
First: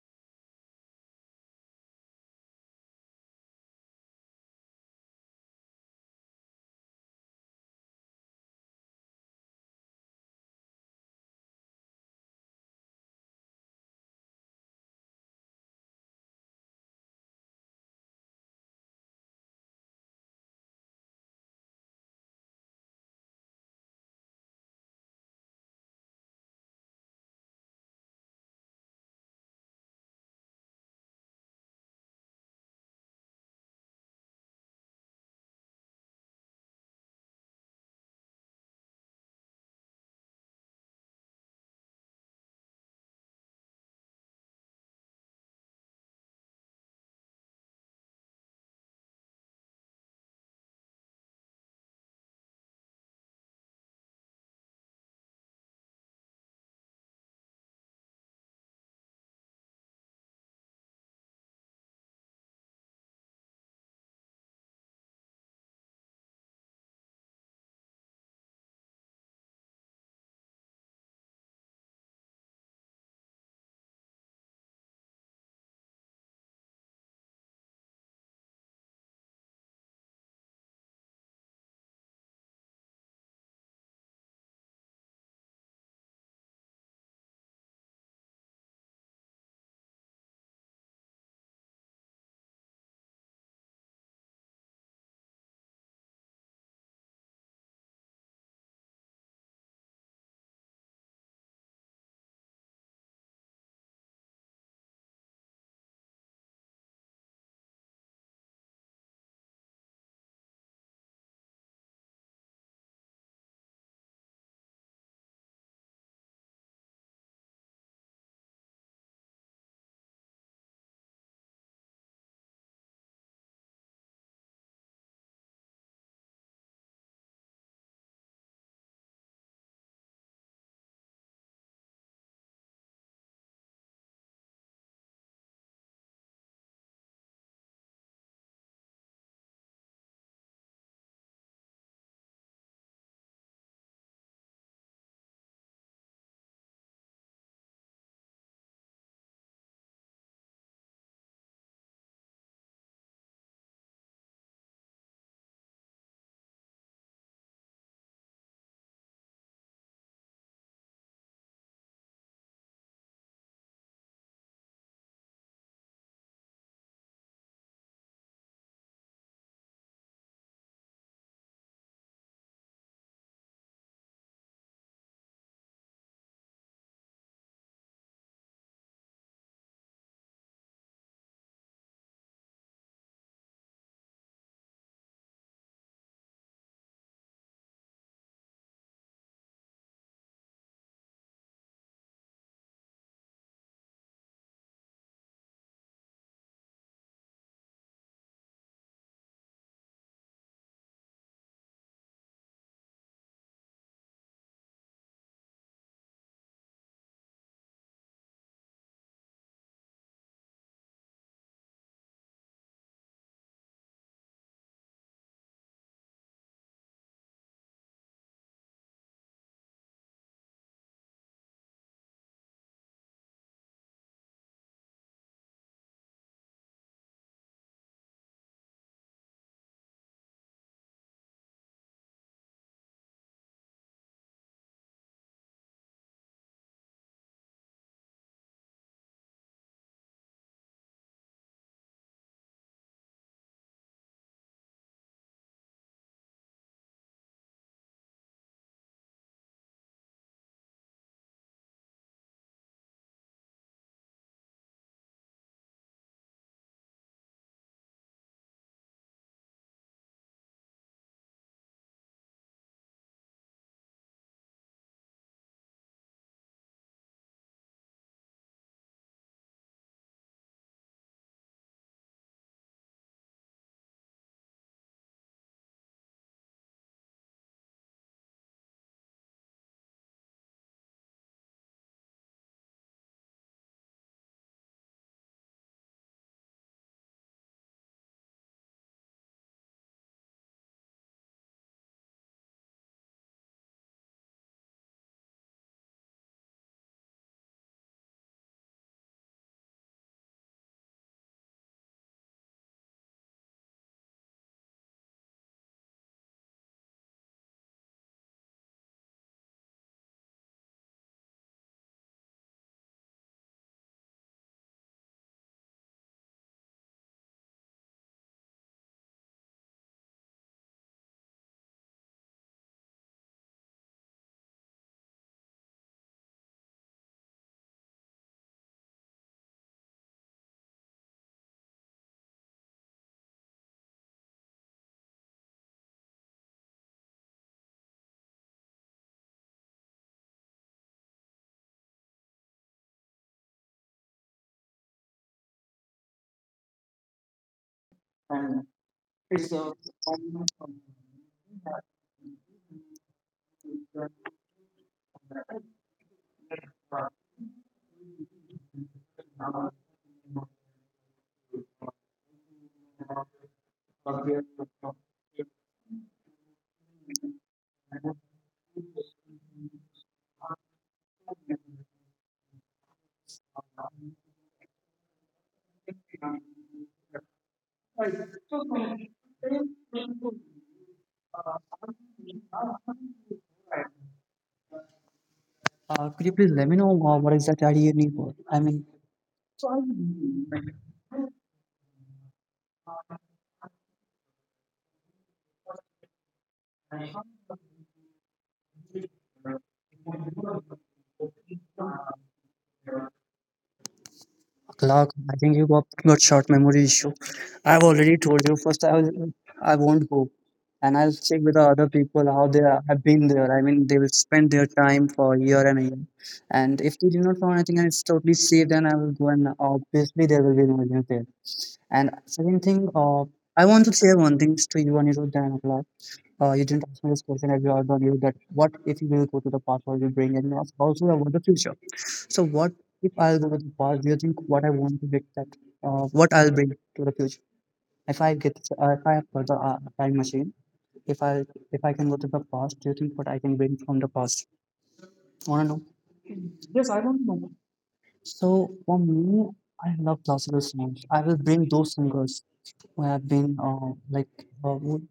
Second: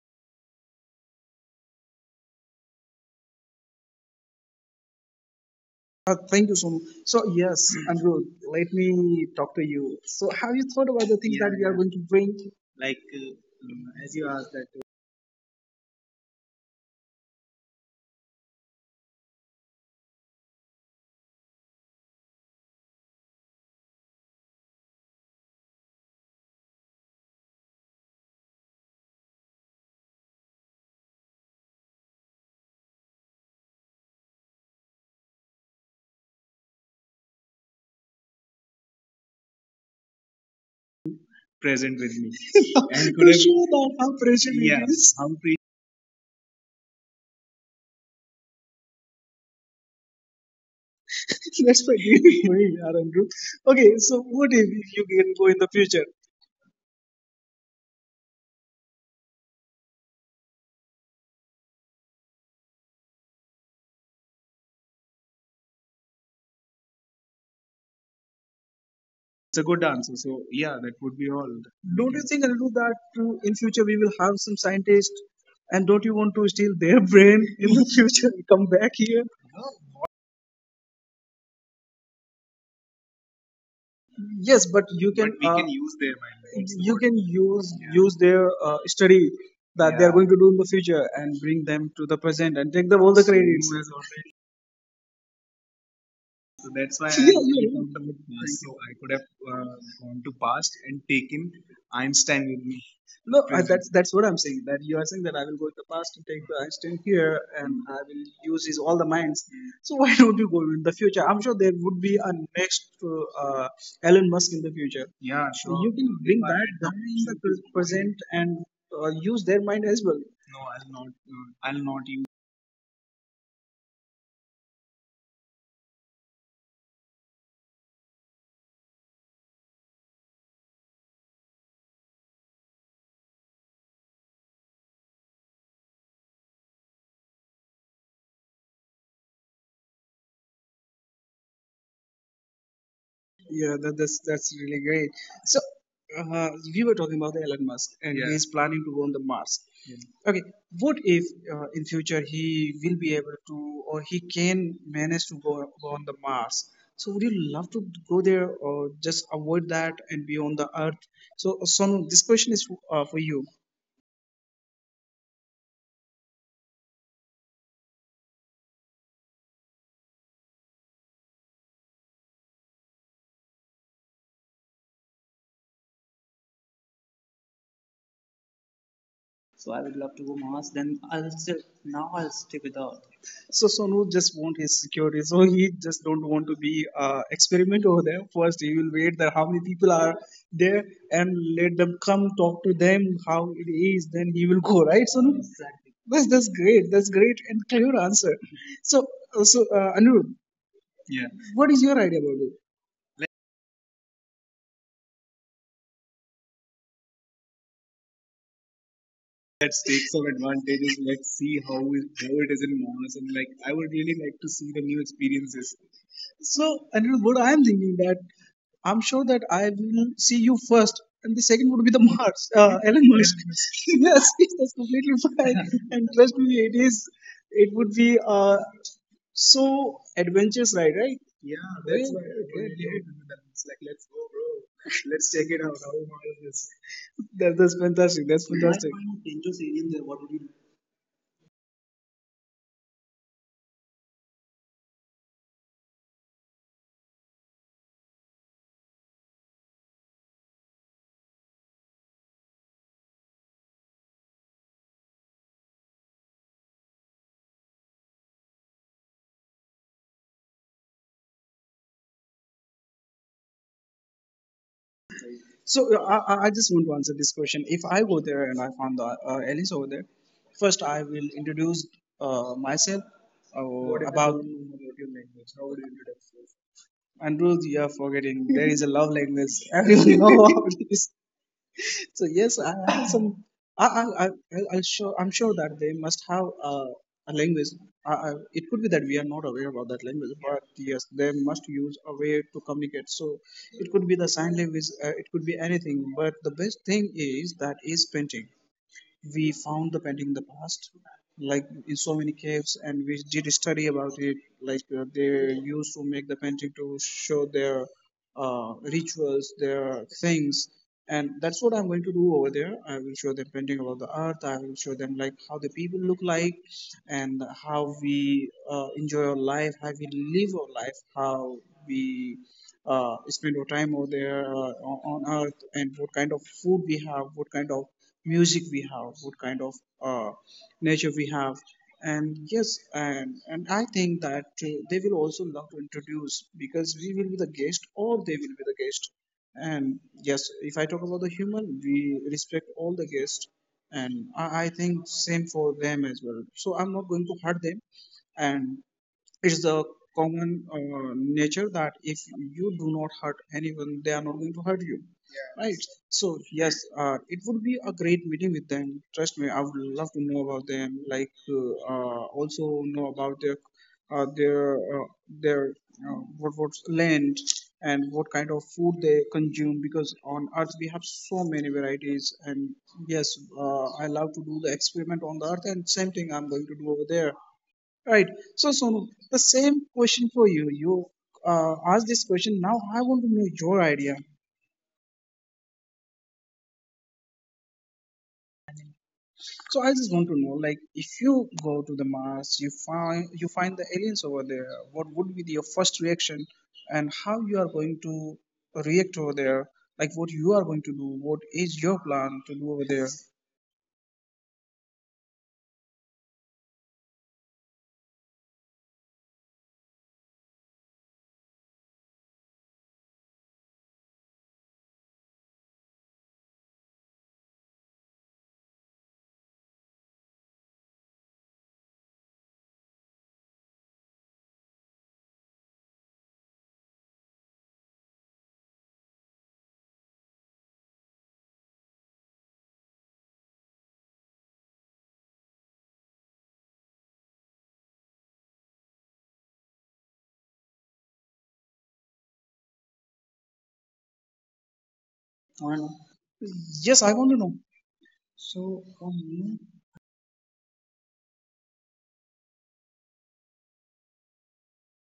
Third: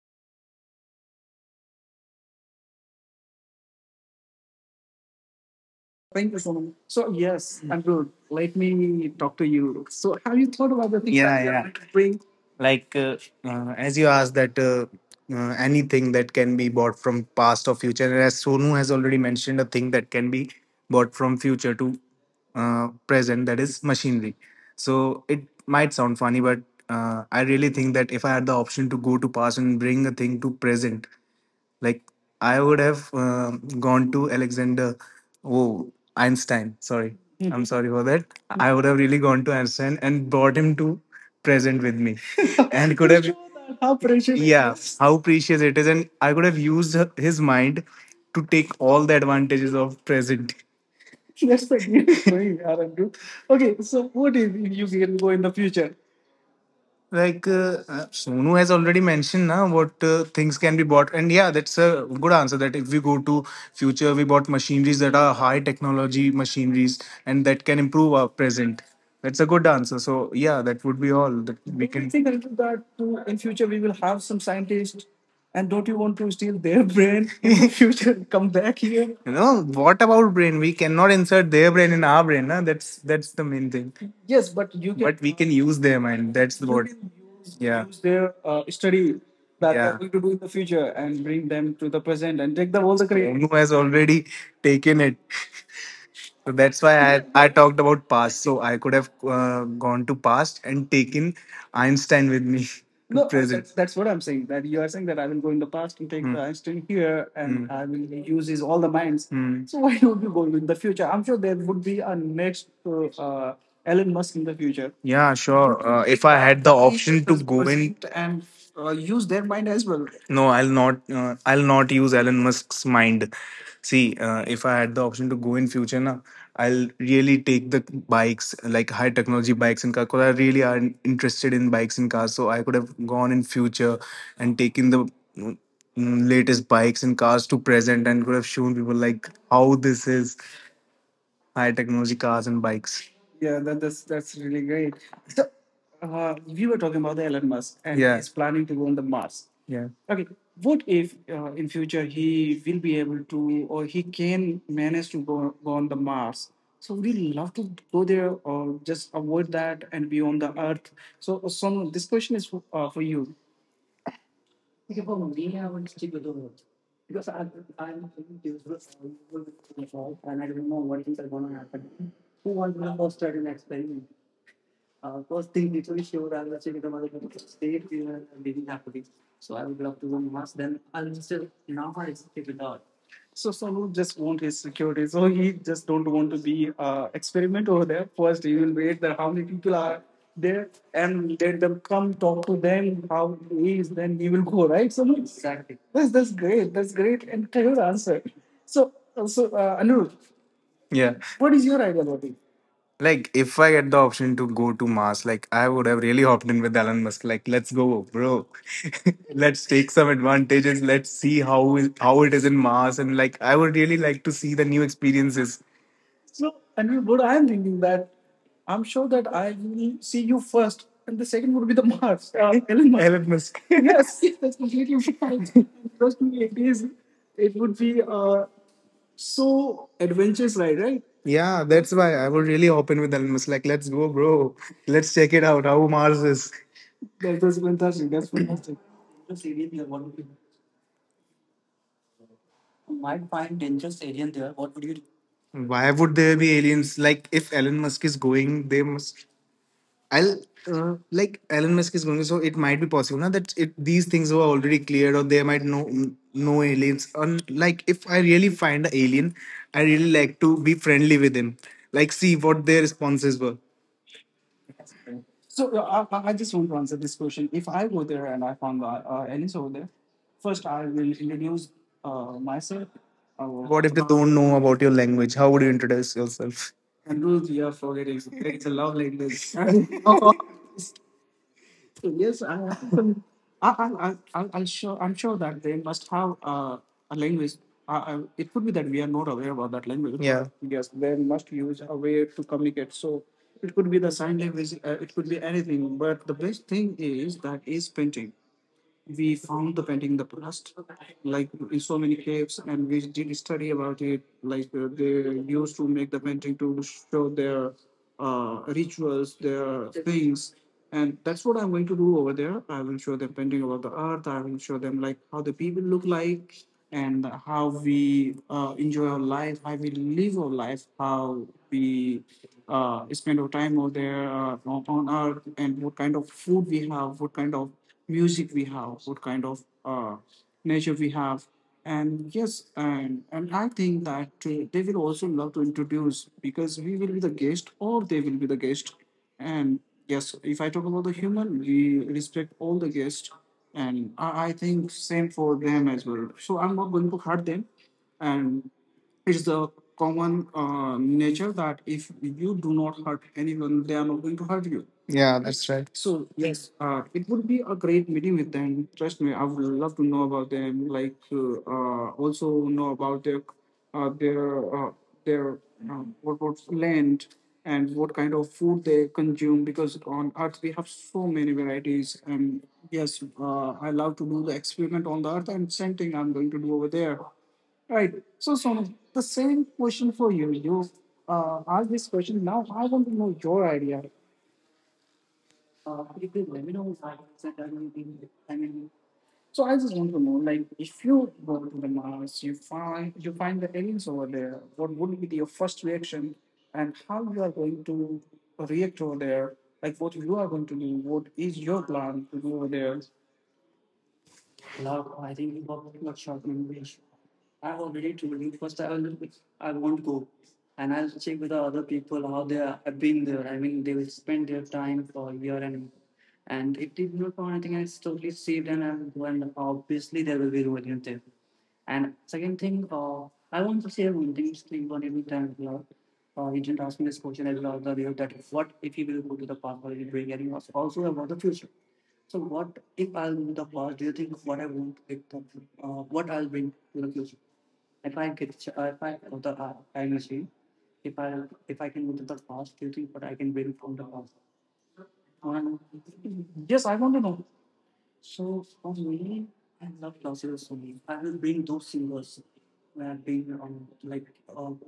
Uh, Thank you, thank you so Sonam. much. So So yes, yes, Andrew, Andrew, let let me me talk to talk to you. you. So So have you have you thought thought about the about things, the yeah, things, that yeah, you, that yeah, are we are, going yeah, to going to bring? bring? [laughs] Like as you asked that anything that can be bought from past or future, and as Sonu has already mentioned a thing that can be bought from future to present, that is machinery, so it might sound funny, but I really think that if I had the option to go to past and bring a thing to present, like I would have gone to Alexander, oh, Einstein. Sorry, I'm sorry for that. I would have really gone to Einstein and brought him to present with me, [laughs] and could to And have to show show that that how how precious. Yeah, precious it yeah it is. is? [laughs] How precious it is, and I could have used his mind to take all the advantages of present. That's what we are, [laughs] Andrew. Okay, so what if you can go in the future? Like Sonu has already mentioned now what things can be bought, and yeah, that's a good answer. That if we go to future, we bought machineries that are high technology machineries, and that can improve our present. That's a good answer. So yeah, that would be all that we Don't can. you think, Andrew, I that in future we will have some scientists, and don't you want to steal their brain in the [laughs] future? [laughs] Come back you here. know what about brain? We cannot insert their brain in our brain. Nah? That's the main thing, Yes, but but you can, we can their. The use them and that's you you what can use, yeah, use their study that they are going to do in the future, and bring them to the present and take the all the Monu credits. has already taken it, so that's why [laughs] Yeah, I talked about past. yeah. So I could have gone to past and taken Einstein with me. No, [laughs] that's what I'm saying. That you are saying that I will go to the past and take the Einstein here, and I will use his all the minds. So why don't you go in the future? I'm sure there would be a next Elon Musk in the future. Yeah, sure. So you can, If they I bring had that the at down in the present and use their mind as well. no, I'll not. I'll not use Elon Musk's mind. See, if I had the option to go in future, na, I'll really take the bikes, like high technology bikes and cars. Cause I really are interested in bikes and cars, so I could have gone in future and taken the mm, latest bikes and cars to present and could have shown people like how this is high technology cars and bikes. Yeah, that's really great. So we were talking about the Elon Musk, and Yeah. he's planning to go on the Mars. Yeah. Okay, what if in future he will be able to, or he can manage to go, on the Mars? So would you love to go there, or just avoid that and be on the Earth? So Sonu, this question is for you. So Sonu just want his security. So he just don't want to be experiment over there. First, he will wait that how many people are there and let them come talk to them how it is. Then he will go, right, Sonu? Exactly. That's great. That's great and clear answer. So Anirudh, Yeah. what is your idea about it? Like, if I get the option to go to Mars, like, I would have really hopped in with Elon Musk. Like, let's go, bro. [laughs] Let's take some advantages. Let's see how it is in Mars, and like, I would really like to see the new experiences. You- So, Anirudh, what I'm thinking that I'm sure that I will see you first, and the second would be the Mars, [laughs] Elon Elon Musk. [laughs] Musk. Yes, yes, that's completely fine. [laughs] And trust me, it is. It would be so adventurous, right? Right? Yeah, Yeah, that's why that's I would really right. hop in with Elon Musk. Like, It's let's like, go, let's go, bro. bro. Let's check Let's it check out. it out. How How Mars Mars is. is. This? That's fantastic. That's fantastic. Changes area there. What would you Why would there be aliens? Like, if Elon Musk is going, they must. I'll like Elon Musk is going, so it might be possible now that it these things were already cleared, or there might no no aliens. And like, if I really find an alien, I really like to be friendly with him. Like, see what their responses were. So I just want to answer this question. If I go there and I found the, Alice over there, first I will introduce myself. What if they What is the don't about know about normal your native language? How language. would you How would you introduce introduce yourself? yourself? And Ruth, you are forgetting there is a love language. [laughs] Everyone know about this, so yes, I have some. [laughs] I I I I'm sure that they must have a language. It could be that we are not aware about that language, Yeah. but yes, they must use a way to communicate. So it could be the sign language, it could be anything. But the best thing is that is painting. We found the painting in the past, like in so many caves, and we did study about it, like they used to make the painting to show their rituals, their things. And that's what I'm going to do over there. I will show them painting about the Earth. I will show them like how the people look like, and how we enjoy our life, how we live our life, how we spend our time over there, on Earth, and what kind of food we have, what kind of music we have, what kind of uh, nature we have. And yes, and I think that they will also love to introduce because we will be the guest or they will be the guest. And yes, if I talk about the human, we respect all the guests. And I think same for them as well. So I'm not going to hurt them, and it's the common nature that if you do not hurt anyone, they are not going to hurt you. Yeah, Right. that's right. So yes, it would be a great meeting with them. Trust me, I would love to know about them. Like, also know about their uh, their uh, their what's land, and what kind of food they consume because on Earth we have so many varieties. And yes, I love to do the experiment on the Earth, and same thing I'm going to do over there. Right. So Sonu, the same question for you. You asked this question. Now I want to know your idea. Could you please let me know what exactly are you need for? I mean, So I just want to know, like, if you go to the Mars, you find the aliens over there. What would be your first reaction, and how you are going to react over there? Like, what you are going to do? What is your plan to do over there? Clark, I think got short memory issue. I've already told you. First, I won't go, and I'll check with the other people how have been there. I mean, they will spend their time for a year, and if they do not find anything and it's totally safe, then I will go and obviously there will be no news there. And second thing, I want to say one thing to you, Anirudh and Clark. You didn't ask me this question as you all don't know that what if you will go to the past, what will you bring and you ask also about the future. So what if I'll go to the past, do you think what I want to get that what I'll bring to the future? If I have got the time machine, if I if I can go to the past, do you think what I can bring from the past? Wanna know? And yes, I want to know. So So, for me, I love classical songs. I will bring those singers who have been would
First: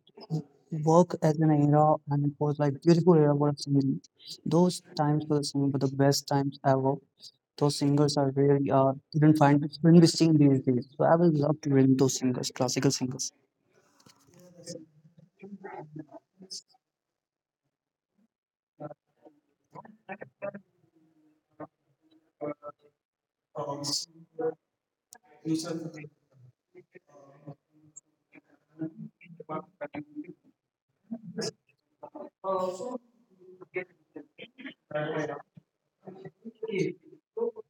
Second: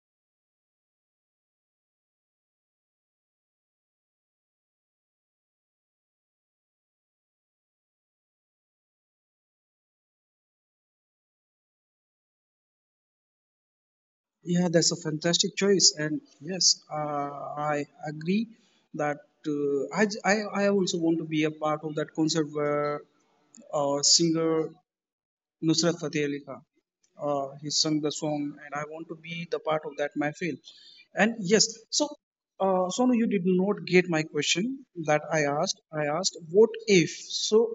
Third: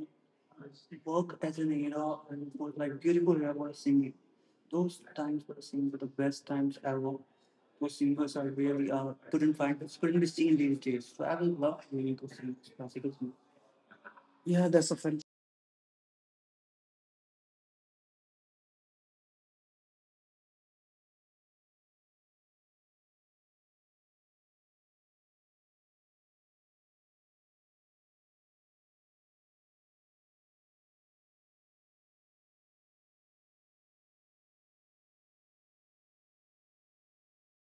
work as an era and it was like beautiful era for singing. Those times for the singing were the best times ever. Those singers are really you don't find couldn't be seen these days. So I will love to bring those singers, classical singers. yeah, that's a fantastic choice, and yes, I agree that I, j- I also want to be a part of that concert where a singer Nusrat Fateh Ali Khan. He sung the song, and I want to be the part of that mahfil. And yes, so Sonu, you did not get my question that I asked. I asked, what if? So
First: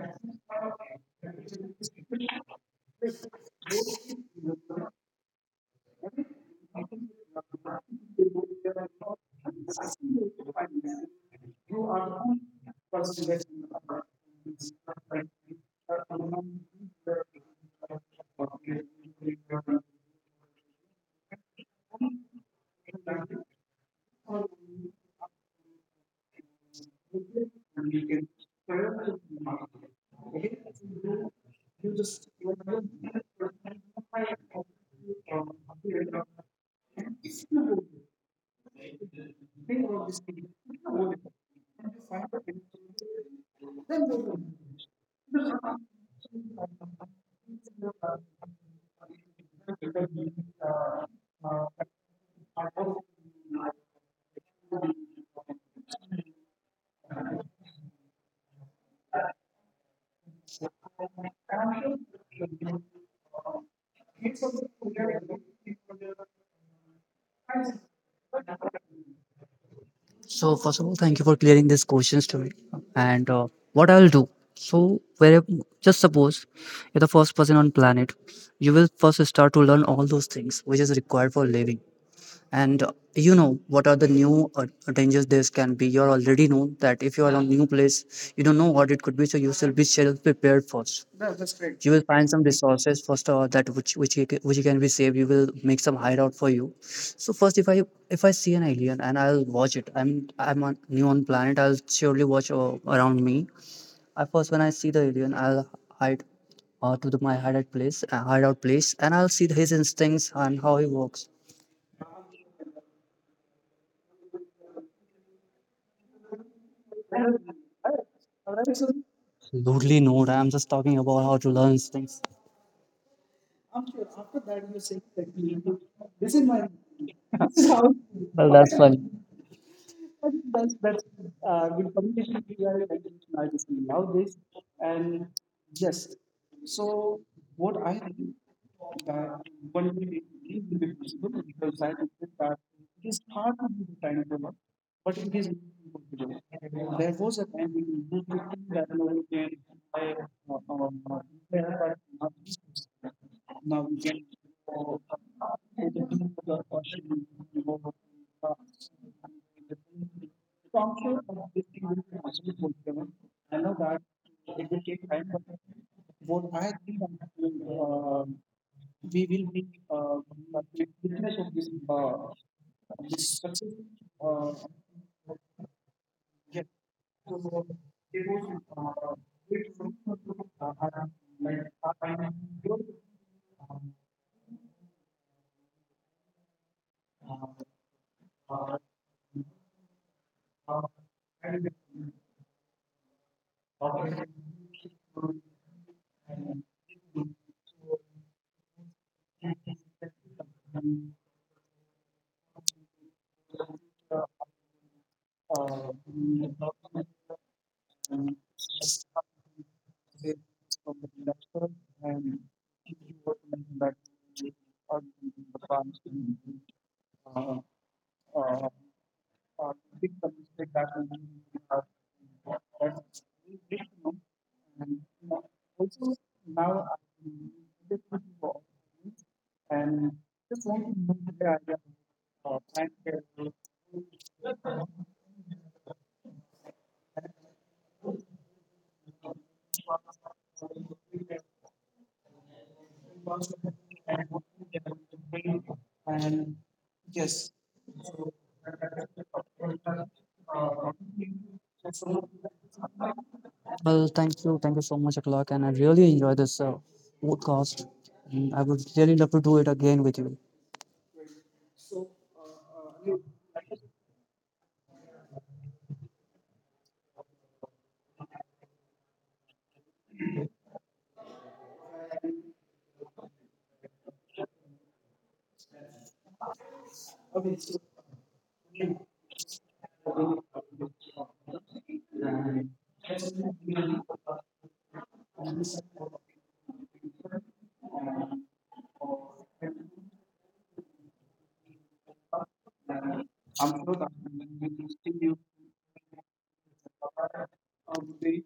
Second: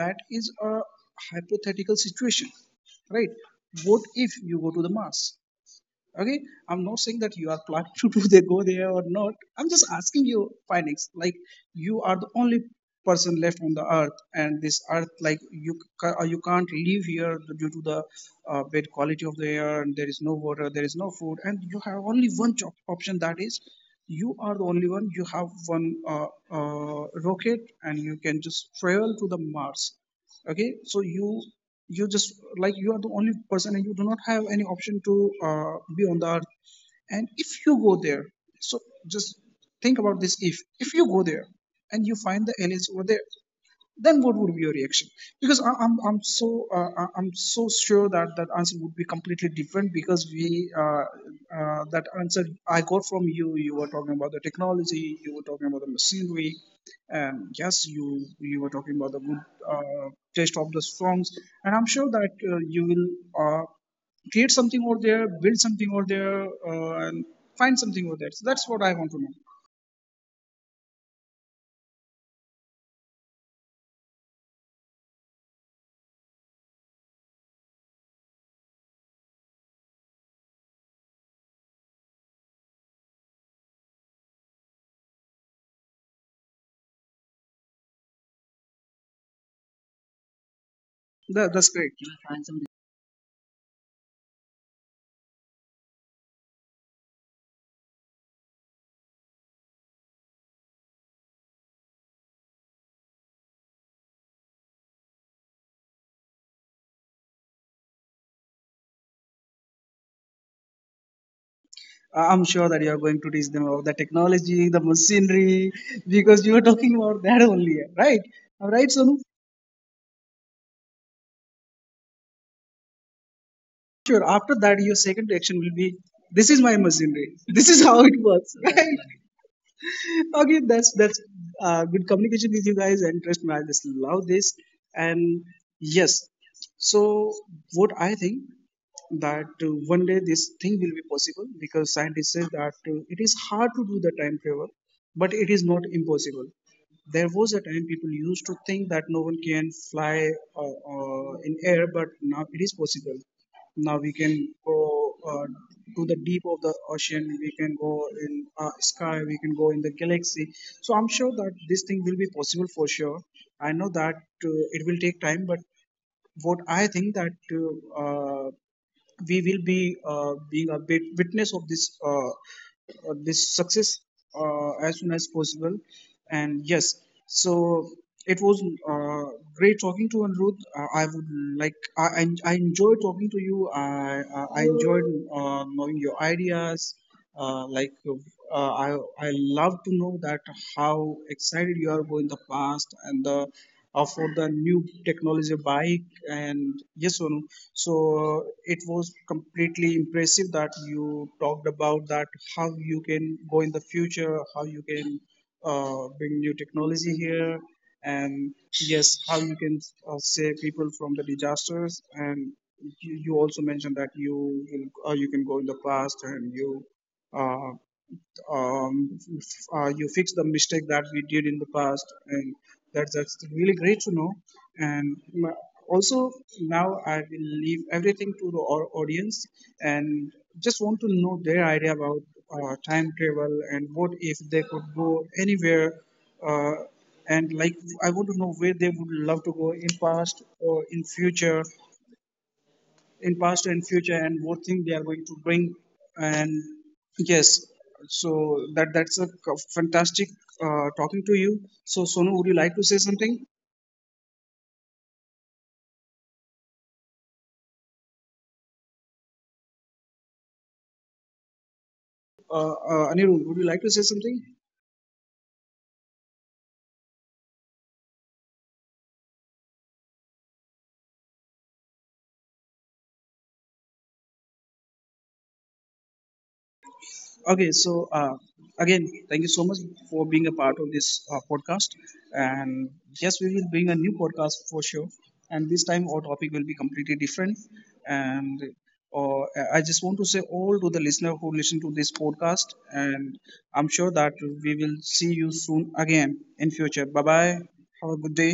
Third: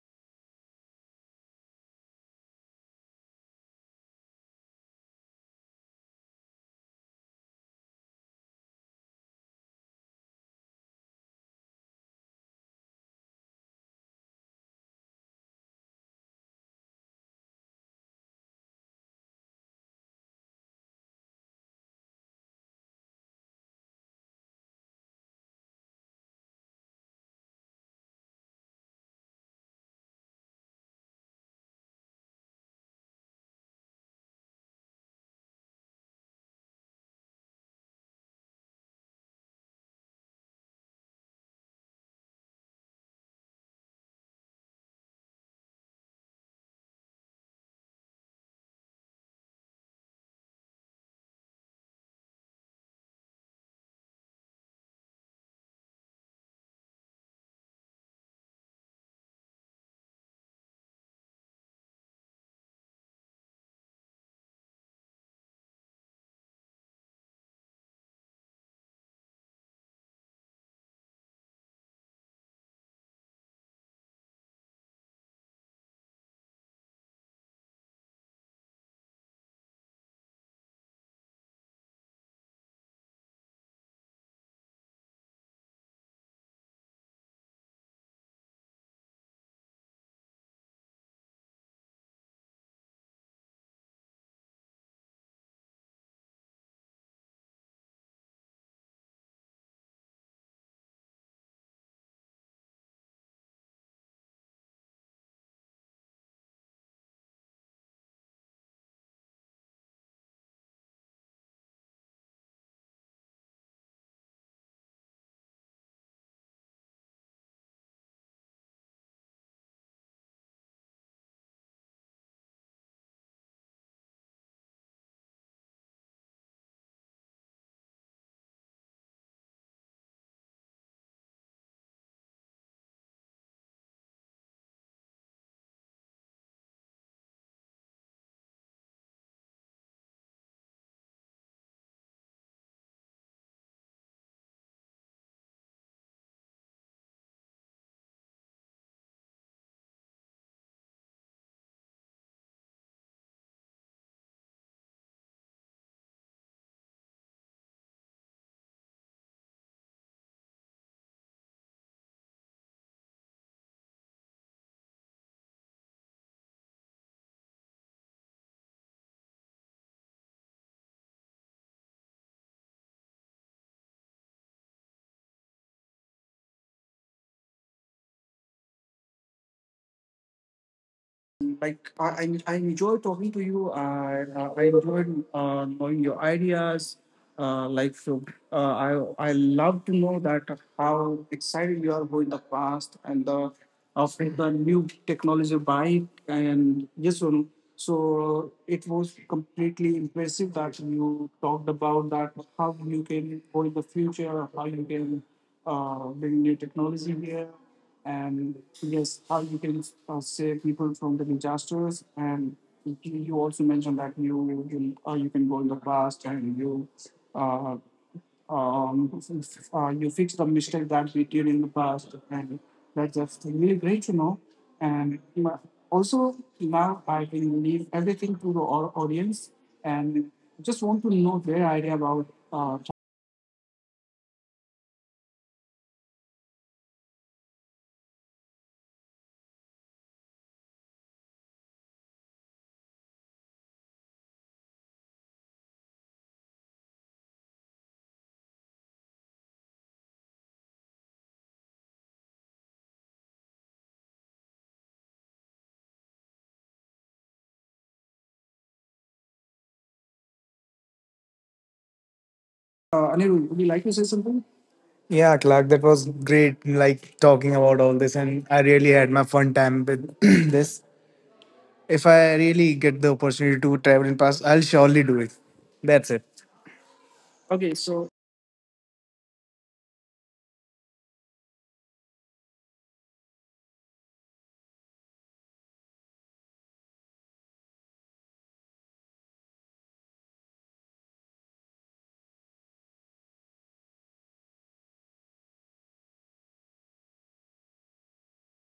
that is a hypothetical situation, right? What if you go to the mass? Okay, I'm not saying that you are planning to do they go there or not. I'm just asking you findings. Like, you are the only person left on the earth, and this earth, like, you you can't live here due to the bad quality of the air, and there is no water, there is no food, and you have only one job option, that is you are the only one. You have one rocket and you can just travel to the Mars. Okay, so you just, like, you are the only person and you do not have any option to be on the earth. And if you go there, so just think about this. If you go there and you find the aliens over there, then what would be your reaction? Because I'm so I- am so sure that that answer would be completely different, because we that answer I got from you. You were talking about the technology. You were talking about the machinery. And yes, you were talking about the good uh, taste of the songs. And I'm sure that you will uh, create something over there, build something over there, and find something over there. So that's what I want to know. So first of all, thank you for clearing these questions to me. And what I'll do? So where just suppose you're the first person on planet, you will first start to learn all those things which is required for living and you know what are the new dangers this can be. You already know that if you are on a new place you don't know what it could be, so you should be self prepared first. That's great. You will find some resources first, that which which you can be saved. You will make some hideout for you. So first, if I if I see an alien and I'll watch it, I'm on new on planet, I'll surely watch around me. At first when I see the alien, I'll hide to my hideout place, and I'll see his instincts and how he works. I'm sure that you are going to teach them about the technology, the machinery, because you are talking about that only, right? All right, so Absolutely not. I'm just talking about how to learn things. sure. After that, your second reaction will be, "This is my machinery. This is how it works." Well, [laughs] that's Right? fun. Okay, that's good communication with you guys, and trust me, I just love this. And yes, so what I think that one day this thing will be possible, because scientists say that it is hard to do the time travel, but it is not impossible. There was a time people used to think that no one can fly in air, but now it is possible. Now we can go to the deep of the ocean, we can go in sky, we can go in the galaxy. So I'm sure that this thing will be possible for sure. I know that it will take time, but what I think that uh, we will be being a bit witness of this this success as soon as possible. And yes, so it was great talking to Anirudh. I would like, I enjoyed talking to you. I enjoyed knowing your ideas, uh, like uh, I, I love to know that how excited you are going the past, and the for the new technology bike and yes or no. So it was completely impressive that you talked about that how you can go in the future, how you can bring new technology here, and yes, how you can save people from the disasters. And you also mentioned that you will, you can go in the past, and you uh, um, you fix the mistake that we did in the past. And that's really great to know. And also, now I will leave everything to the audience, and just want to know their idea about time travel and what if they could go anywhere, uh, and, like, I want to know where they would love to go, in past or in future, in past and future, and what thing they are going to bring. And yes, so that that's a c- fantastic talking to you. So Sonu, would you like to say something? Well, thank you. Thank you so much, Clark. And I really enjoyed this podcast. And I would really love to do it again with you. Anirudh, would you like to say something? Yeah, Clark, that was great. Like talking about all this, and I really had my fun time with [clears throat] this. If I really get the opportunity to travel in past, I'll surely do it. That's it. Okay, so again, thank you so much for being a part of this podcast. And yes, we will bring a new podcast for sure. And this time, our topic will be completely different. And uh, I just want to say all to the listener who listen to this podcast. And I'm sure that we will see you soon again in future. Bye bye. Have a good day.